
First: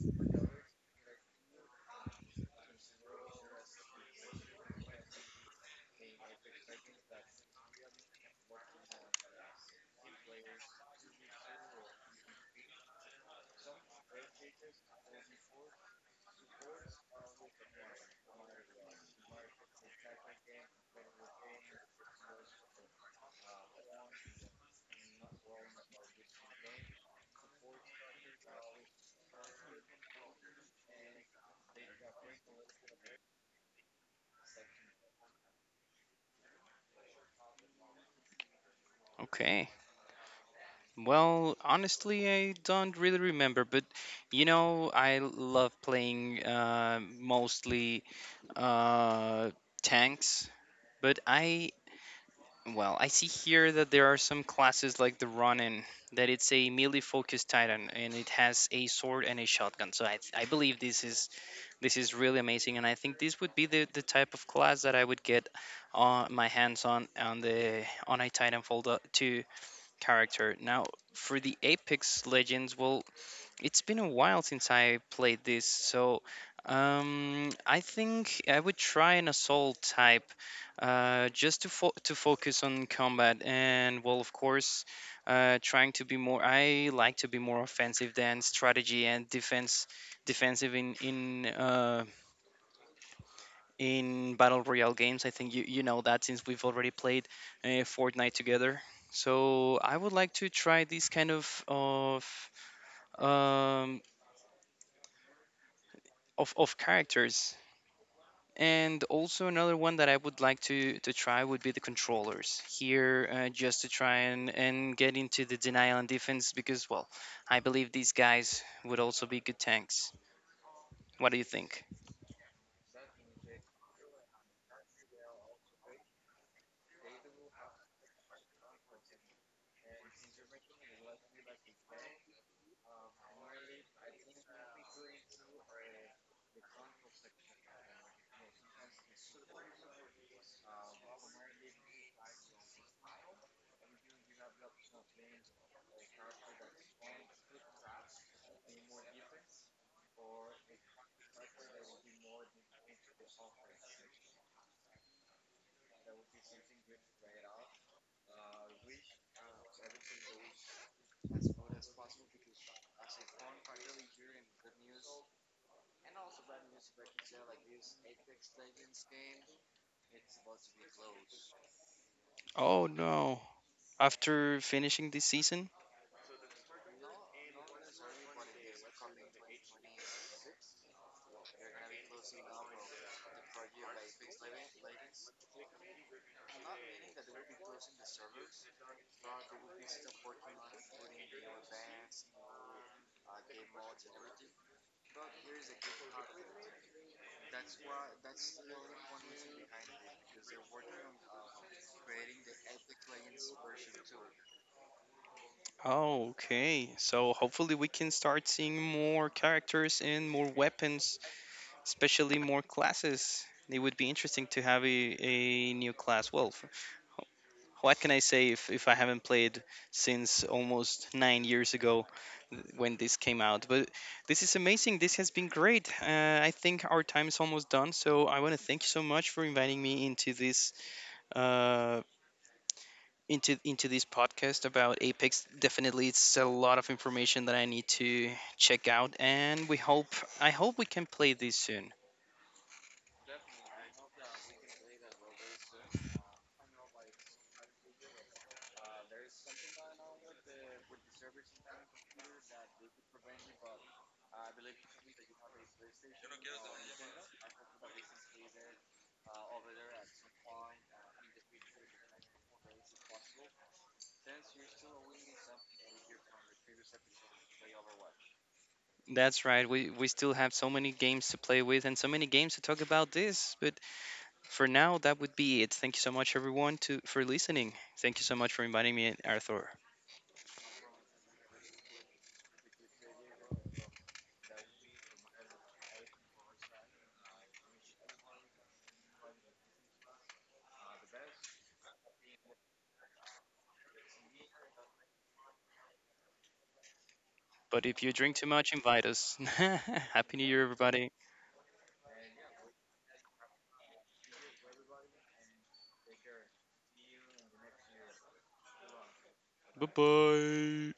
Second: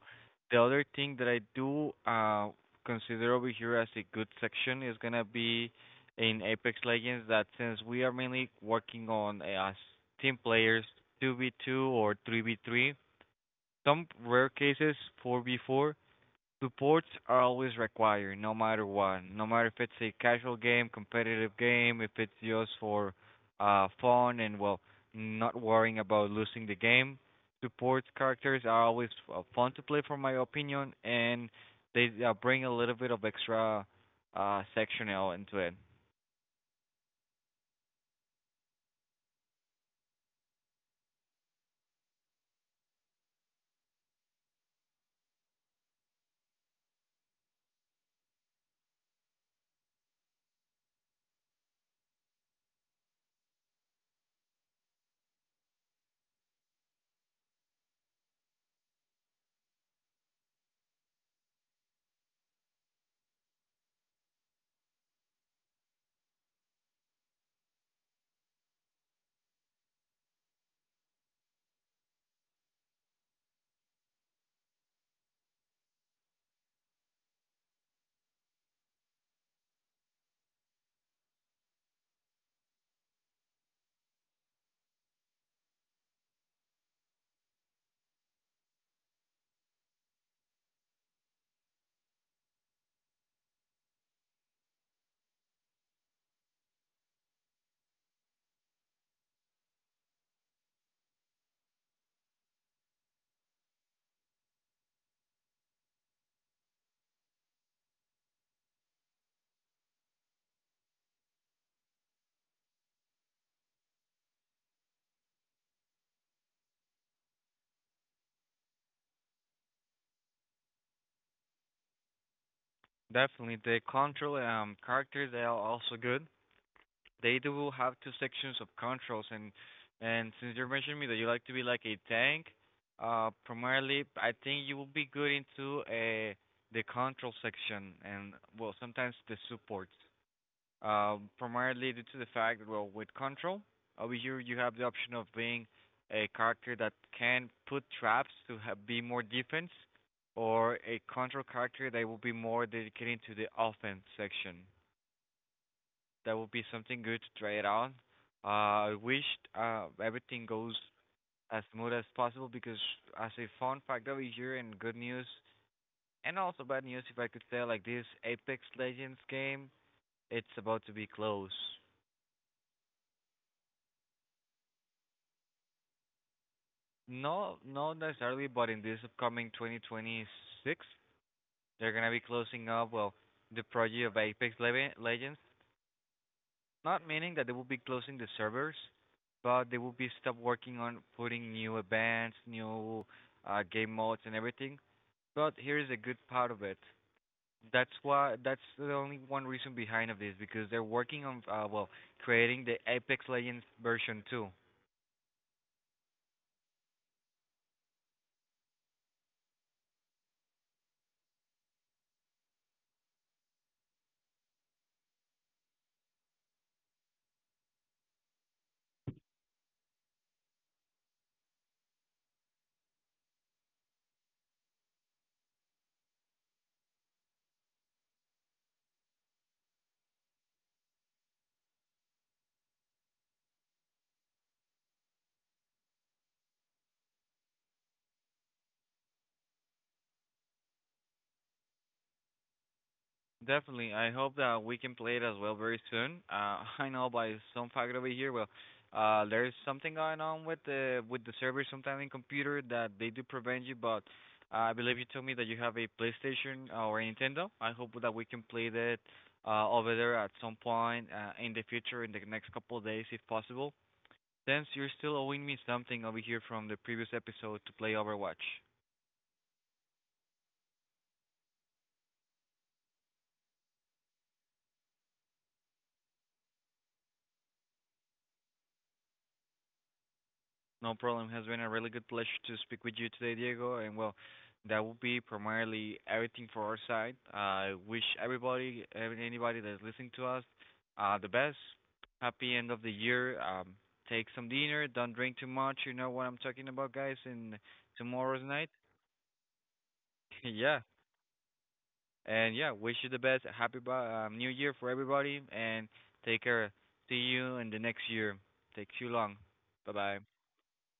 [SPEAKER 1] the other thing that I do consider over here as a good section is gonna be in Apex Legends that since we are mainly working on as team players 2v2 or 3v3, some rare cases 4v4, supports are always required, no matter what. No matter if it's a casual game, competitive game, if it's just for fun and well, not worrying about losing the game. Support characters are always fun to play, from my opinion, and they bring a little bit of extra sectional into it.
[SPEAKER 2] Okay. Well, honestly, I don't really remember, but you know, I love playing mostly uh, tanks, but I, well, I see here that there are some classes like the Ronin that it's a melee focused Titan and it has a sword and a shotgun. So I believe this is really amazing and I think this would be the type of class that I would get my hands on the on a Titanfall 2 character. Now for the Apex Legends, well, it's been a while since I played this, so I think I would try an assault type, just to to focus on combat and, well, of course, trying to be more. I like to be more offensive than strategy and defense, defensive in battle royale games. I think you know that since we've already played Fortnite together. So I would like to try these kind of um, of characters. And also another one that I would like to try would be the controllers here, just to try and get into the denial and defense, because, well, I believe these guys would also be good tanks. What do you think?
[SPEAKER 1] Definitely, the control characters they are also good. They do have two sections of controls, and since you're mentioning me that you like to be like a tank, primarily I think you will be good into the control section and well sometimes the support. Primarily due to the fact that well with control, over here you have the option of being a character that can put traps to ha be more defense, or a control character that will be more dedicated to the offense section. That would be something good to try it out. I wish everything goes as smooth as possible because, as a fun fact over here and good news, and also bad news, if I could say like this, Apex Legends game, it's about to be closed.
[SPEAKER 2] Oh no. After finishing this season?
[SPEAKER 1] No, not necessarily, but in this upcoming 2026, they're gonna be closing up well the project of Apex Legends. Not meaning that they will be closing the servers, but they will be stop working on putting new events, new game modes and everything. But here is a good part of it. That's why that's the only one reason behind of this because they're working on well creating the Apex Legends version 2.
[SPEAKER 2] Oh, okay. So hopefully we can start seeing more characters and more weapons, especially more classes. It would be interesting to have a new class. Well, what can I say if I haven't played since almost 9 years ago when this came out? But this is amazing. This has been great. I think our time is almost done. So I want to thank you so much for inviting me into this. Uh, into this podcast about Apex. Definitely, it's a lot of information that I need to check out, and we hope I hope we can play this soon.
[SPEAKER 1] Definitely. I hope that we can play it as well very soon. I know by some fact over here, well, there's something going on with the server sometime in computer that they do prevent you. But I believe you told me that you have a PlayStation or a Nintendo. I hope that we can play that over there at some point in the future, in the next couple of days, if possible. Since you're still owing me something over here from the previous episode to play Overwatch.
[SPEAKER 2] That's right. We still have so many games to play with and so many games to talk about this, but for now, that would be it. Thank you so much, everyone, to for listening. Thank you so much for inviting me, Arthur.
[SPEAKER 1] No problem. It has been a really good pleasure to speak with you today, Diego. And well, that will be primarily everything for our side. I wish everybody, anybody that's listening to us, the best. Happy end of the year. Take some dinner. Don't drink too much. You know what I'm talking about, guys. And
[SPEAKER 2] But if you drink
[SPEAKER 1] tomorrow's
[SPEAKER 2] too
[SPEAKER 1] night.
[SPEAKER 2] much, invite us. Happy New Year,
[SPEAKER 1] Yeah.
[SPEAKER 2] everybody.
[SPEAKER 1] And yeah, wish you the best. Happy New Year for everybody. And take care. See you in the next year. Take too long.
[SPEAKER 2] Bye
[SPEAKER 1] Bye bye.
[SPEAKER 2] bye.